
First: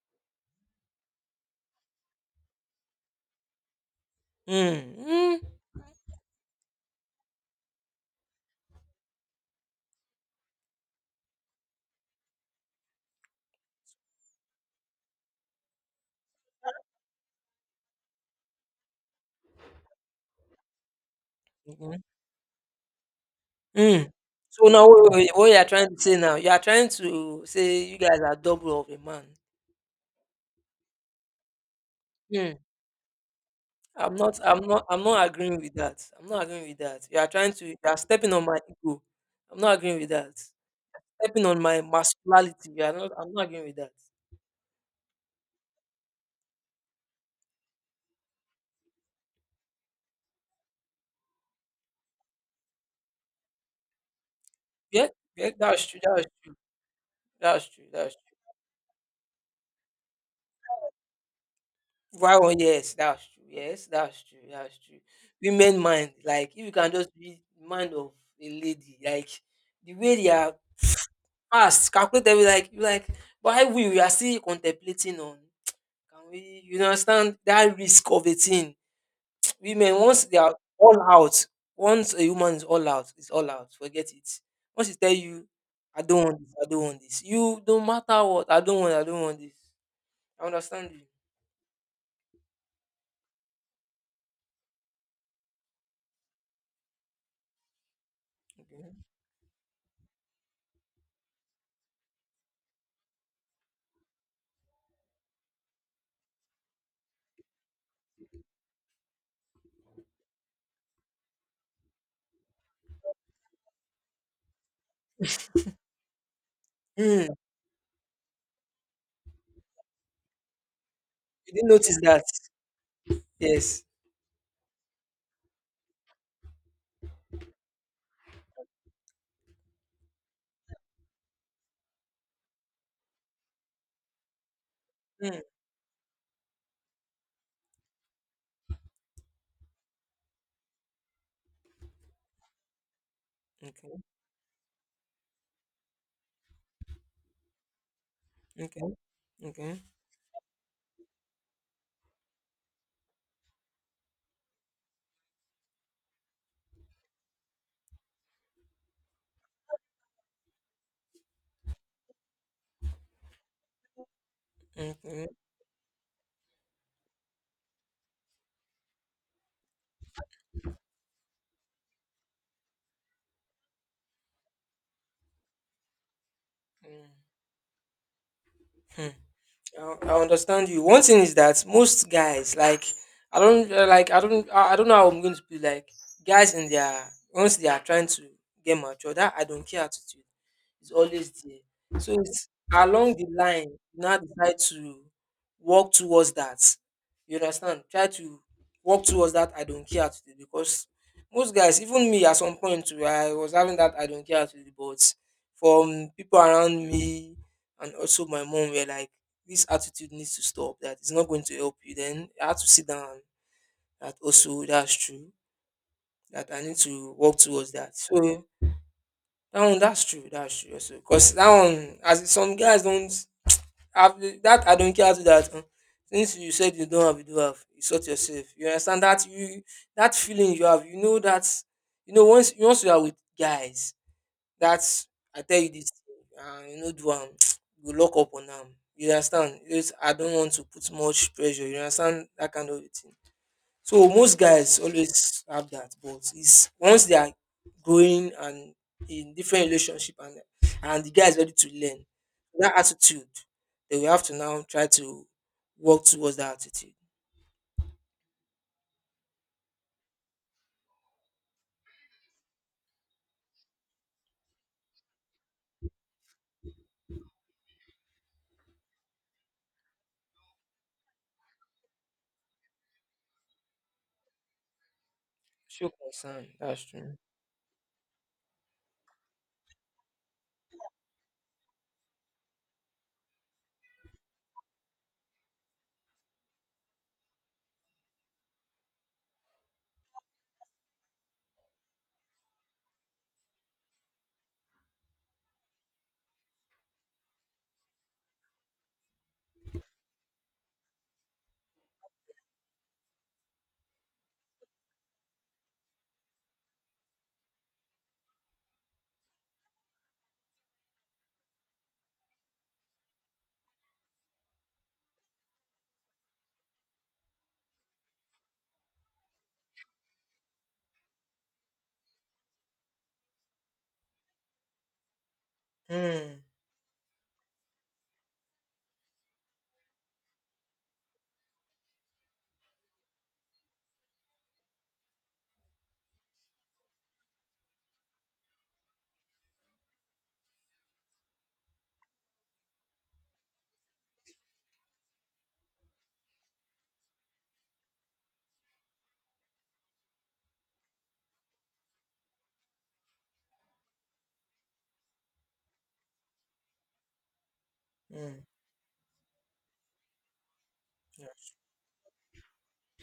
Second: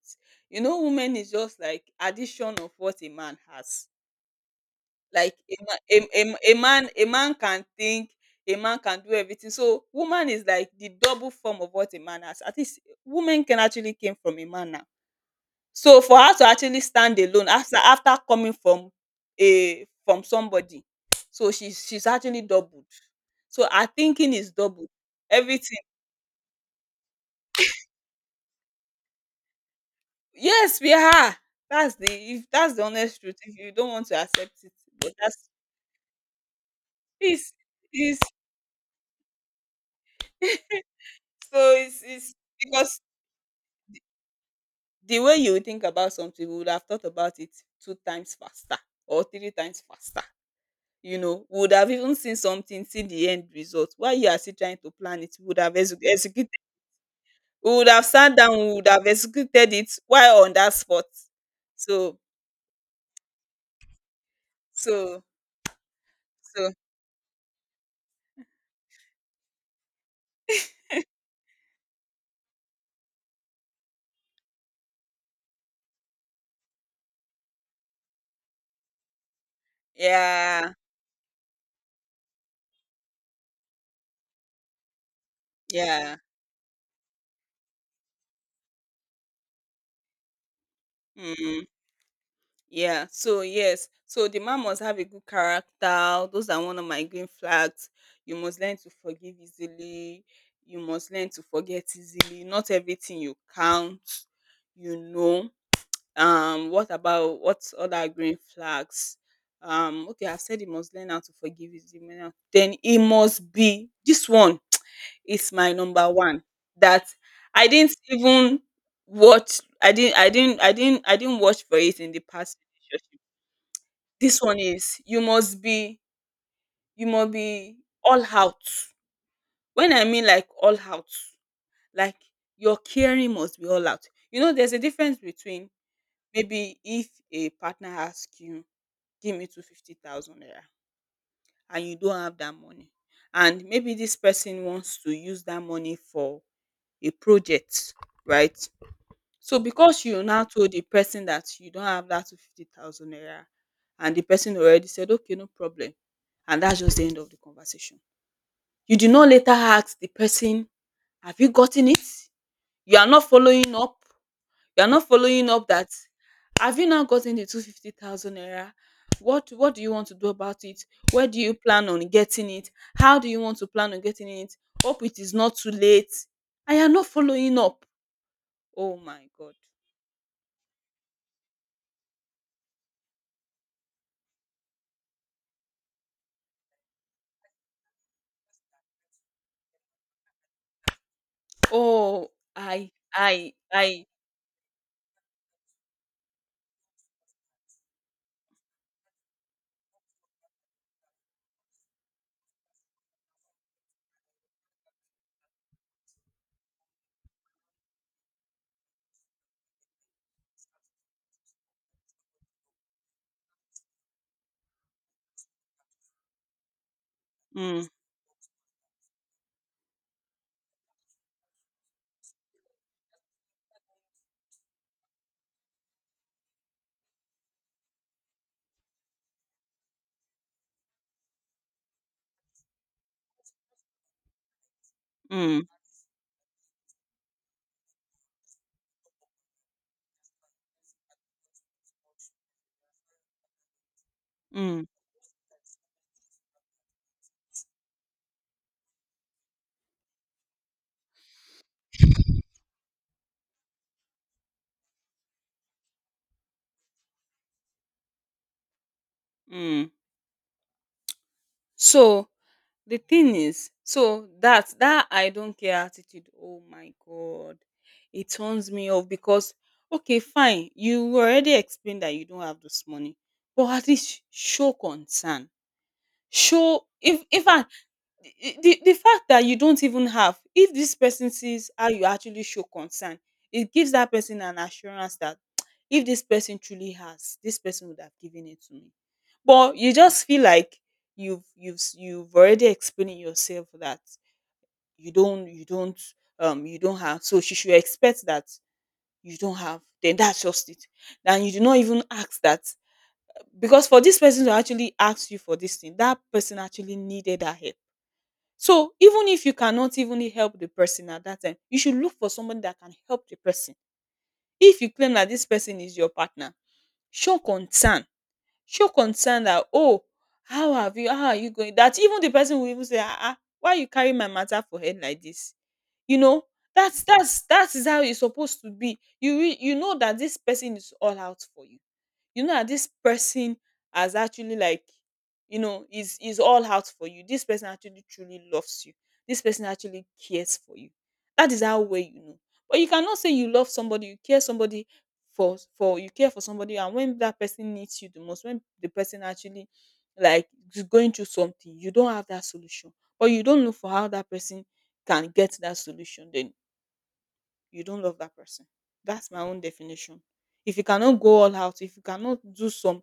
You know, women is just like addition of what a man has. Mm, Like mm, a, ma- a, a, a man, a man can think, a man can do everything. So woman is like the double form of what a man has. At least women can actually came from a man. So for her to actually stand alone after after coming from a from somebody, so she's mhm, she's actually doubled. So her mm. thinking is So now, doubled. what, what you are Everything. trying to say now? You are trying to say you guys are double of a man. Yes, we are. That's the If Hmm. that's the honest truth, if you don't want I'm to not accept I'm it, not I'm but not that's agreeing with that. I'm not agreeing with that. You are it's trying to, you are it's stepping on my ego. I'm not agreeing with that. Stepping on so my it's it's, masculinity. You are because not, I'm not agreeing with that. the way you think about something, we would have thought about it two times faster or three times faster. You know, we would have even seen something, see the end result. While you are still trying to Yeah, plan it, we yeah, would have that's true, that's executed. true, that's We true, would have that's sat down, we would have executed it while on that spot. So true. Why one yes, that's true. Yes, that's true, that's true. so Women mind, like if so you can just read the mind of a lady, like the way they are fast, calculate every, like, you, like, why we we are still contemplating on, can we, you understand, that risk of a thing. Women, once they are yeah, all out, once a woman is all out, it's all out. Forget it. Once she tell you, I yeah. don't want this, I don't want this. You don't matter what, I don't want, I don't want this. I understand you. Mm, yeah. So yes. So the man must have a good character. Those are one of my green flags. You must learn to forgive easily. You must learn to forget easily. Not everything you count, you know. Um what about, what other green flags? Um okay, I've said he must learn how to forgive, his demeanor, then he must be, this one is my number one, that Okay. Hmm. I didn't even watch, i didn't i didn't i didn't I didn't You watch didn't for notice it in the that. past relationship. Yes. This one is, you must be, you must be all out. When I mean like all out, like your caring must be all out. You know, there's a difference Hmm. between, maybe if a partner asks you, give me two hundred fifty thousand naira and you don't have that money. And maybe Okay. this person wants to use that money for a project, right? Okay. So Okay. because you now told the person that you don't have that two hundred fifty thousand naira and the person already said, okay, no problem. And that's just the end of the conversation. You did not later ask the person, have you gotten it? You are not following up. You are not Okay. following up that have you now gotten the two hundred fifty thousand naira? What what do you want to do about it? Where do you plan on getting it? How do you want to plan on getting it? Hope it is not too late. I am not Hmm. following up. Oh Hmm. my god. I I understand you. One thing is that most guys, like, I don't, uh, like, I don't, I I don't know how I'm going to be like guys in their, once they are trying to get mature. That I don't care attitude is always there. So Oh. it's I along the I line you I now decide to walk towards that. You understand? Try to walk towards that. I don't care attitude because most guys, even me, at some point, too, I was having that I don't care attitude, but from people around me and also my mom were like, this attitude needs to stop, that it's not going to help you. Then I had to sit down, that also that's true, that I need to work towards Mm, that, so that one, that's true, that's true also, because that one, as in some guys don't have the- that I don't care to that, uh, since you said you don't have, you do have, you sort yourself, you understand that you, that feeling you have, you know that, you know, once once you are with guys, that's. I tell mm, you this, uh, you know, do am you lock up on am. You understand? It's, I don't want to put much pressure. You understand that kind of a thing. So most guys mm, always have that, but it's once they are growing and in different relationship, and and the guy is ready to learn that attitude, they will have to now try to work towards that attitude. mm. So the thing is, so that that I don't care attitude, oh my god, it turns me off because, okay, fine, you already explained that you don't have this money, but at least show concern. Show concern. Show That's if true. if fact, the the the fact that you don't even have, if this person sees how you actually show concern, it gives that person an assurance that if this person truly has, this person would have given it to me. But you just feel like you've you've s- you've already explained yourself that you don't you don't um you don't have, so she should expect that you don't have, then that's just it. Then you do not even ask, that because for this person to actually ask you for this thing, that person actually needed that help. So even if you cannot even help the person at that time, you should look for somebody that can help the person. If you claim that this person is your partner, show concern. Show concern that, oh, how have you? How are you going? That even the person will even say, ah, ah, why you carry my matter for head like this? You Mm, know, that's that's that is how it's supposed to be. You re- you know that this person is all out for you, you know that this person has actually, like, you know, is is all out for you. This person actually truly loves you, this person actually cares for you. That is how, well, you know. But you cannot say you love somebody, you care somebody, for for you care for somebody, and when that person needs you the most, when the person actually, like, is going through something, you don't have that solution, or you don't know for how that person can get that solution, then you don't love that mm, person. That's my own definition. If you cannot yeah. go all out, if you cannot do some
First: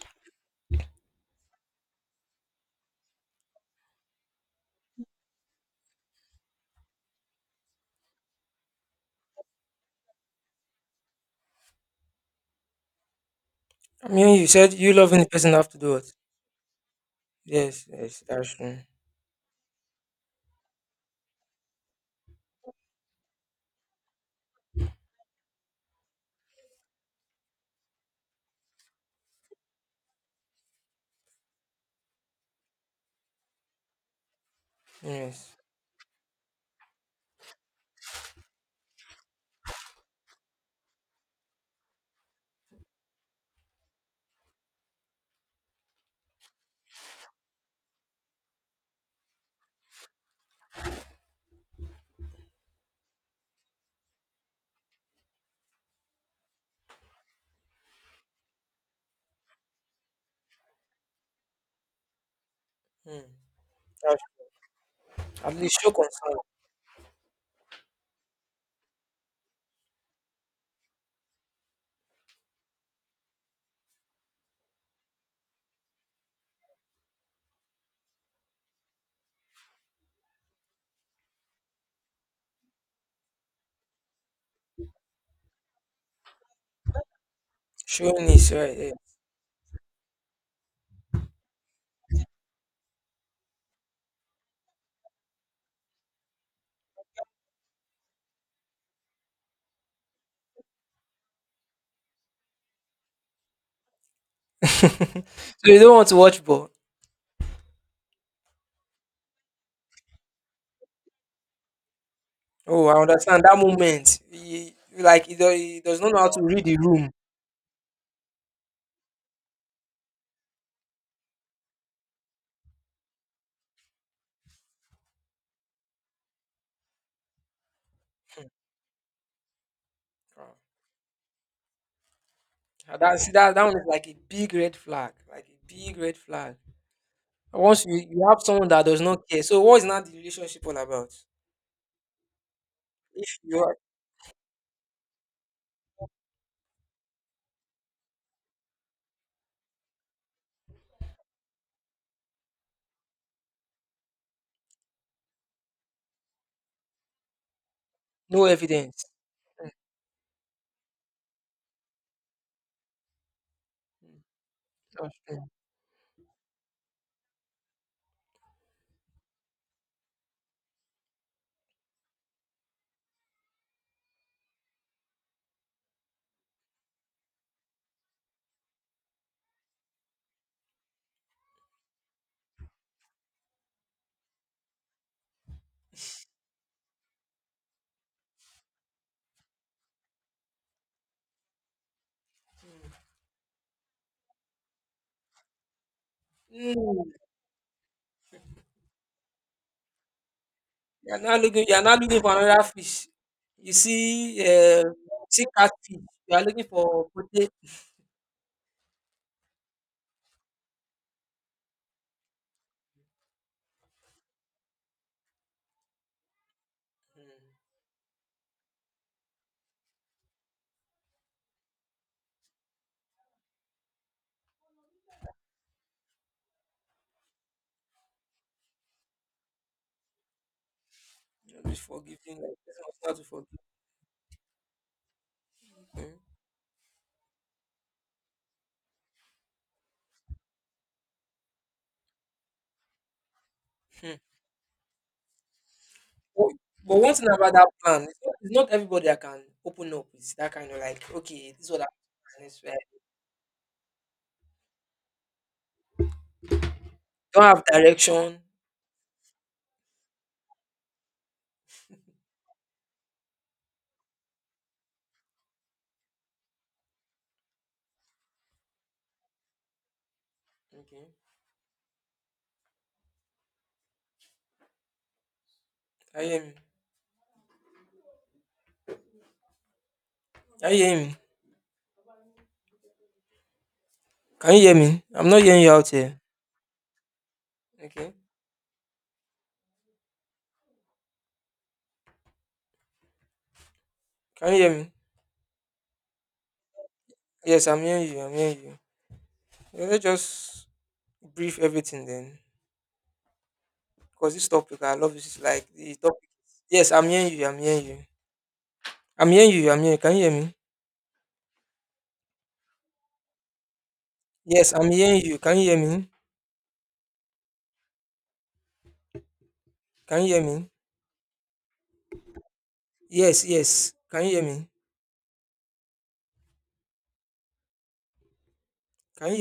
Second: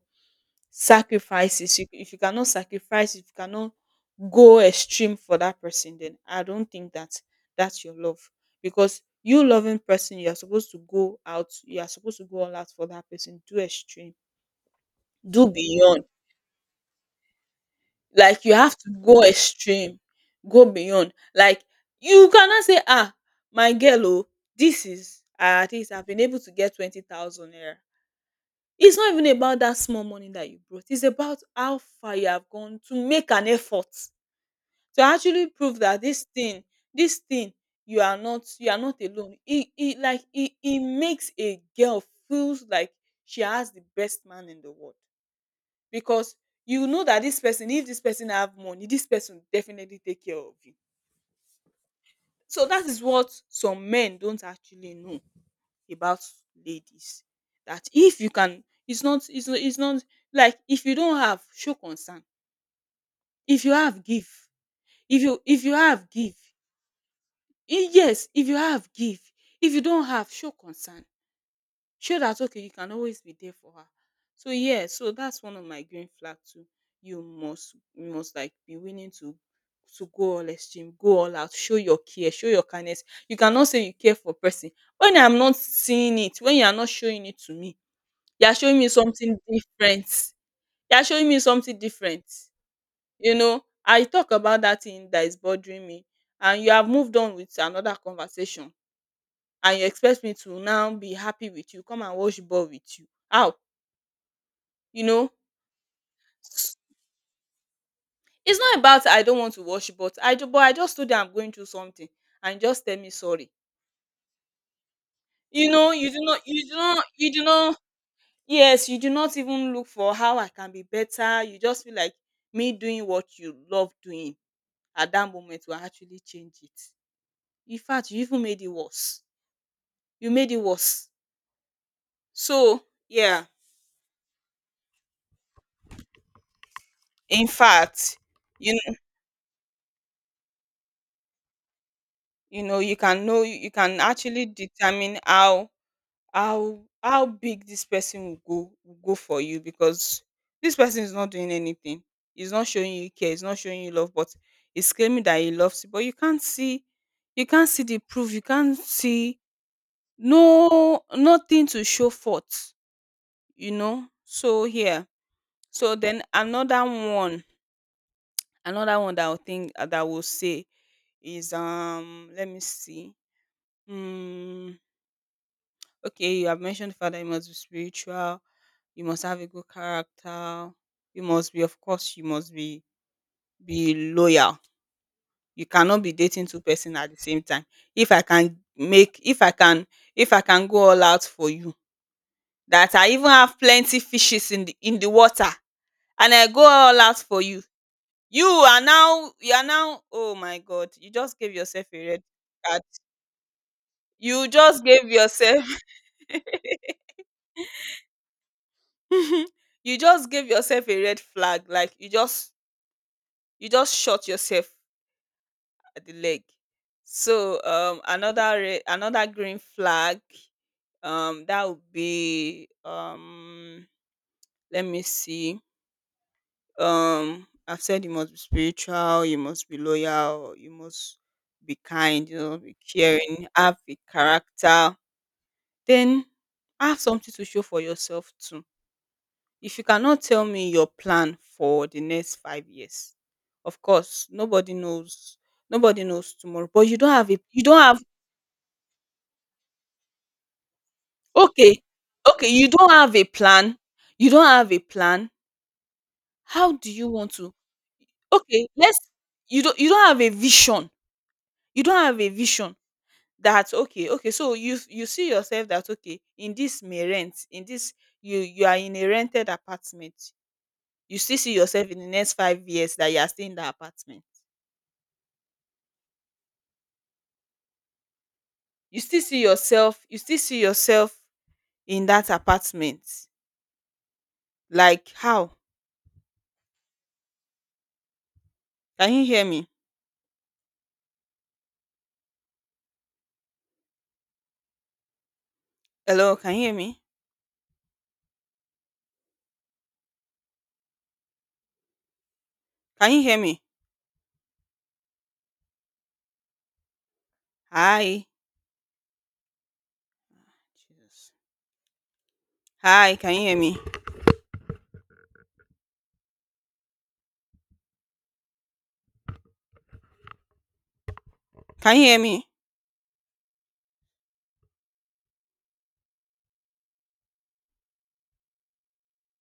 sacrifices, you- if you cannot sacrifice, if you cannot go extreme for that person, then I don't think that that's your love. Because you loving person, you are supposed to go out, you are supposed to go all out for that person, do I extreme, mean, you said you loving the do person have to do beyond. it. Yes, yes, Like, you that's have true. to go extreme, go beyond. Like, you cannot say, ah, my girl, oh, this is, ah, at least I've been able to get twenty thousand naira. It's not even about that small money that you brought. It's about how far you have gone to make an effort to actually Yes. prove that this thing, this thing, you are not, you are not alone. It, it like it, it makes a girl feels like she has the best man in the world. Because you know that this person, if this person have money, this person will definitely take care of you. So that is what some men don't actually know about ladies. That if you can, it's not it's not it's not like, if you don't have, show concern. Mm. If you have, At give. If you at if you least show have give. concern. Eh, yes, if you have, give. If you don't have, show concern. Show that, okay, you can always be there for her. So, yeah, so that's one of my green flag too. You must you must, like, be willing to to go all extreme, go all out, show your care, show your kindness. You cannot say you care for person when I'm not seeing it, when you are not showing it to me. Showing You this are right. showing me Yeah. something different, you are showing me something different. You know, I talk about that thing that is bothering me, and you have moved on with another conversation, and you expect me to now be happy with you, come and wash ball with you. How? So You know. you don't want to watch ball. S- it's not about I don't want to worship, but I do, but I just told them I'm going through something, and just Oh, tell I me understand sorry. that moment. He, like he, do, You he know, does you not do know how not to read you do the not room. you do not, yes, you do not even look for how I can be better. You just feel like me doing what you love doing at that moment will actually change it. In fact, you even made it worse, you made it worse. So, Ah, that see yeah. that that one is like a big red flag. Like a big red flag. In And once you, fact, you have someone you that know does not care. So what is not the relationship all about? you know you can If know, you you are. can actually determine how how how big this person will go, will go for you. Because this person is not doing anything, he's not showing you care, he's not showing you love, but he's claiming that he loves you. But you can't see, you can't see the proof, you No can't evidence. see, no, nothing to show forth. You know, so here, That's true. so then another one, another one that I will think, that I will say is, um let me see. Hmm. Okay, you have mentioned father, you must be spiritual, you must have a good character, you must be, of course, you must be be loyal. You cannot be dating two person at the same time. If I can make, if I can, if I can go all out for you, that I even have plenty fishes in the in the water, and I go all Mm, out for you. You are now, you are now. Oh my God! You you're just not gave looking you're yourself not a looking red for another card. fish. You see, You uh just gave see yourself. catfish. You are looking for. You just gave yourself a red flag, like you just, you just shot yourself at the leg. Mm. So, um another red, another green flag, um that would be, um let me see. Um i've said you must be spiritual, you must be loyal, you must Just be be kind, you forgiving. know, Like, be person will start to caring, forgive. have a character. Mm. Then have something to show for yourself too. If you cannot tell me your plan for the next five years, of Hmm. course, nobody knows, nobody knows But, tomorrow, but you but don't one thing have a, about you that don't have, plan, it's not, it's not everybody that can open up. It's that kind of like, okay, this is okay, what okay, I'm you right. don't have a plan. You don't have a plan. How do you want Don't to, have direction. okay, let's, you don't you don't have a vision. You don't have a vision. That, okay, okay, so you you see yourself that, okay, in this may rent, in this, you you are in a rented apartment. Okay. You still see yourself in the next five years that you are staying in that apartment. Can you hear me? You still see yourself, you still see Can you hear yourself me? in that apartment. Can you hear me? Like, I'm not how? hearing you out here. Okay. Can you hear me? Can you hear me? Hello, can you hear me? Yes, I'm hearing you. I'm hearing you. Yeah, let's just brief everything then. Can you hear me? Because this topic, I love this. It's like the topic. Yes, I'm hearing you. I'm hearing you. Hi. I'm hearing you. I'm hearing you. Can you hear me? Jesus. Hi, can you hear me? Yes, I'm hearing you. Can you hear me? Can you hear me? Can you hear me? Yes, yes. Can you hear me? Can you hear me?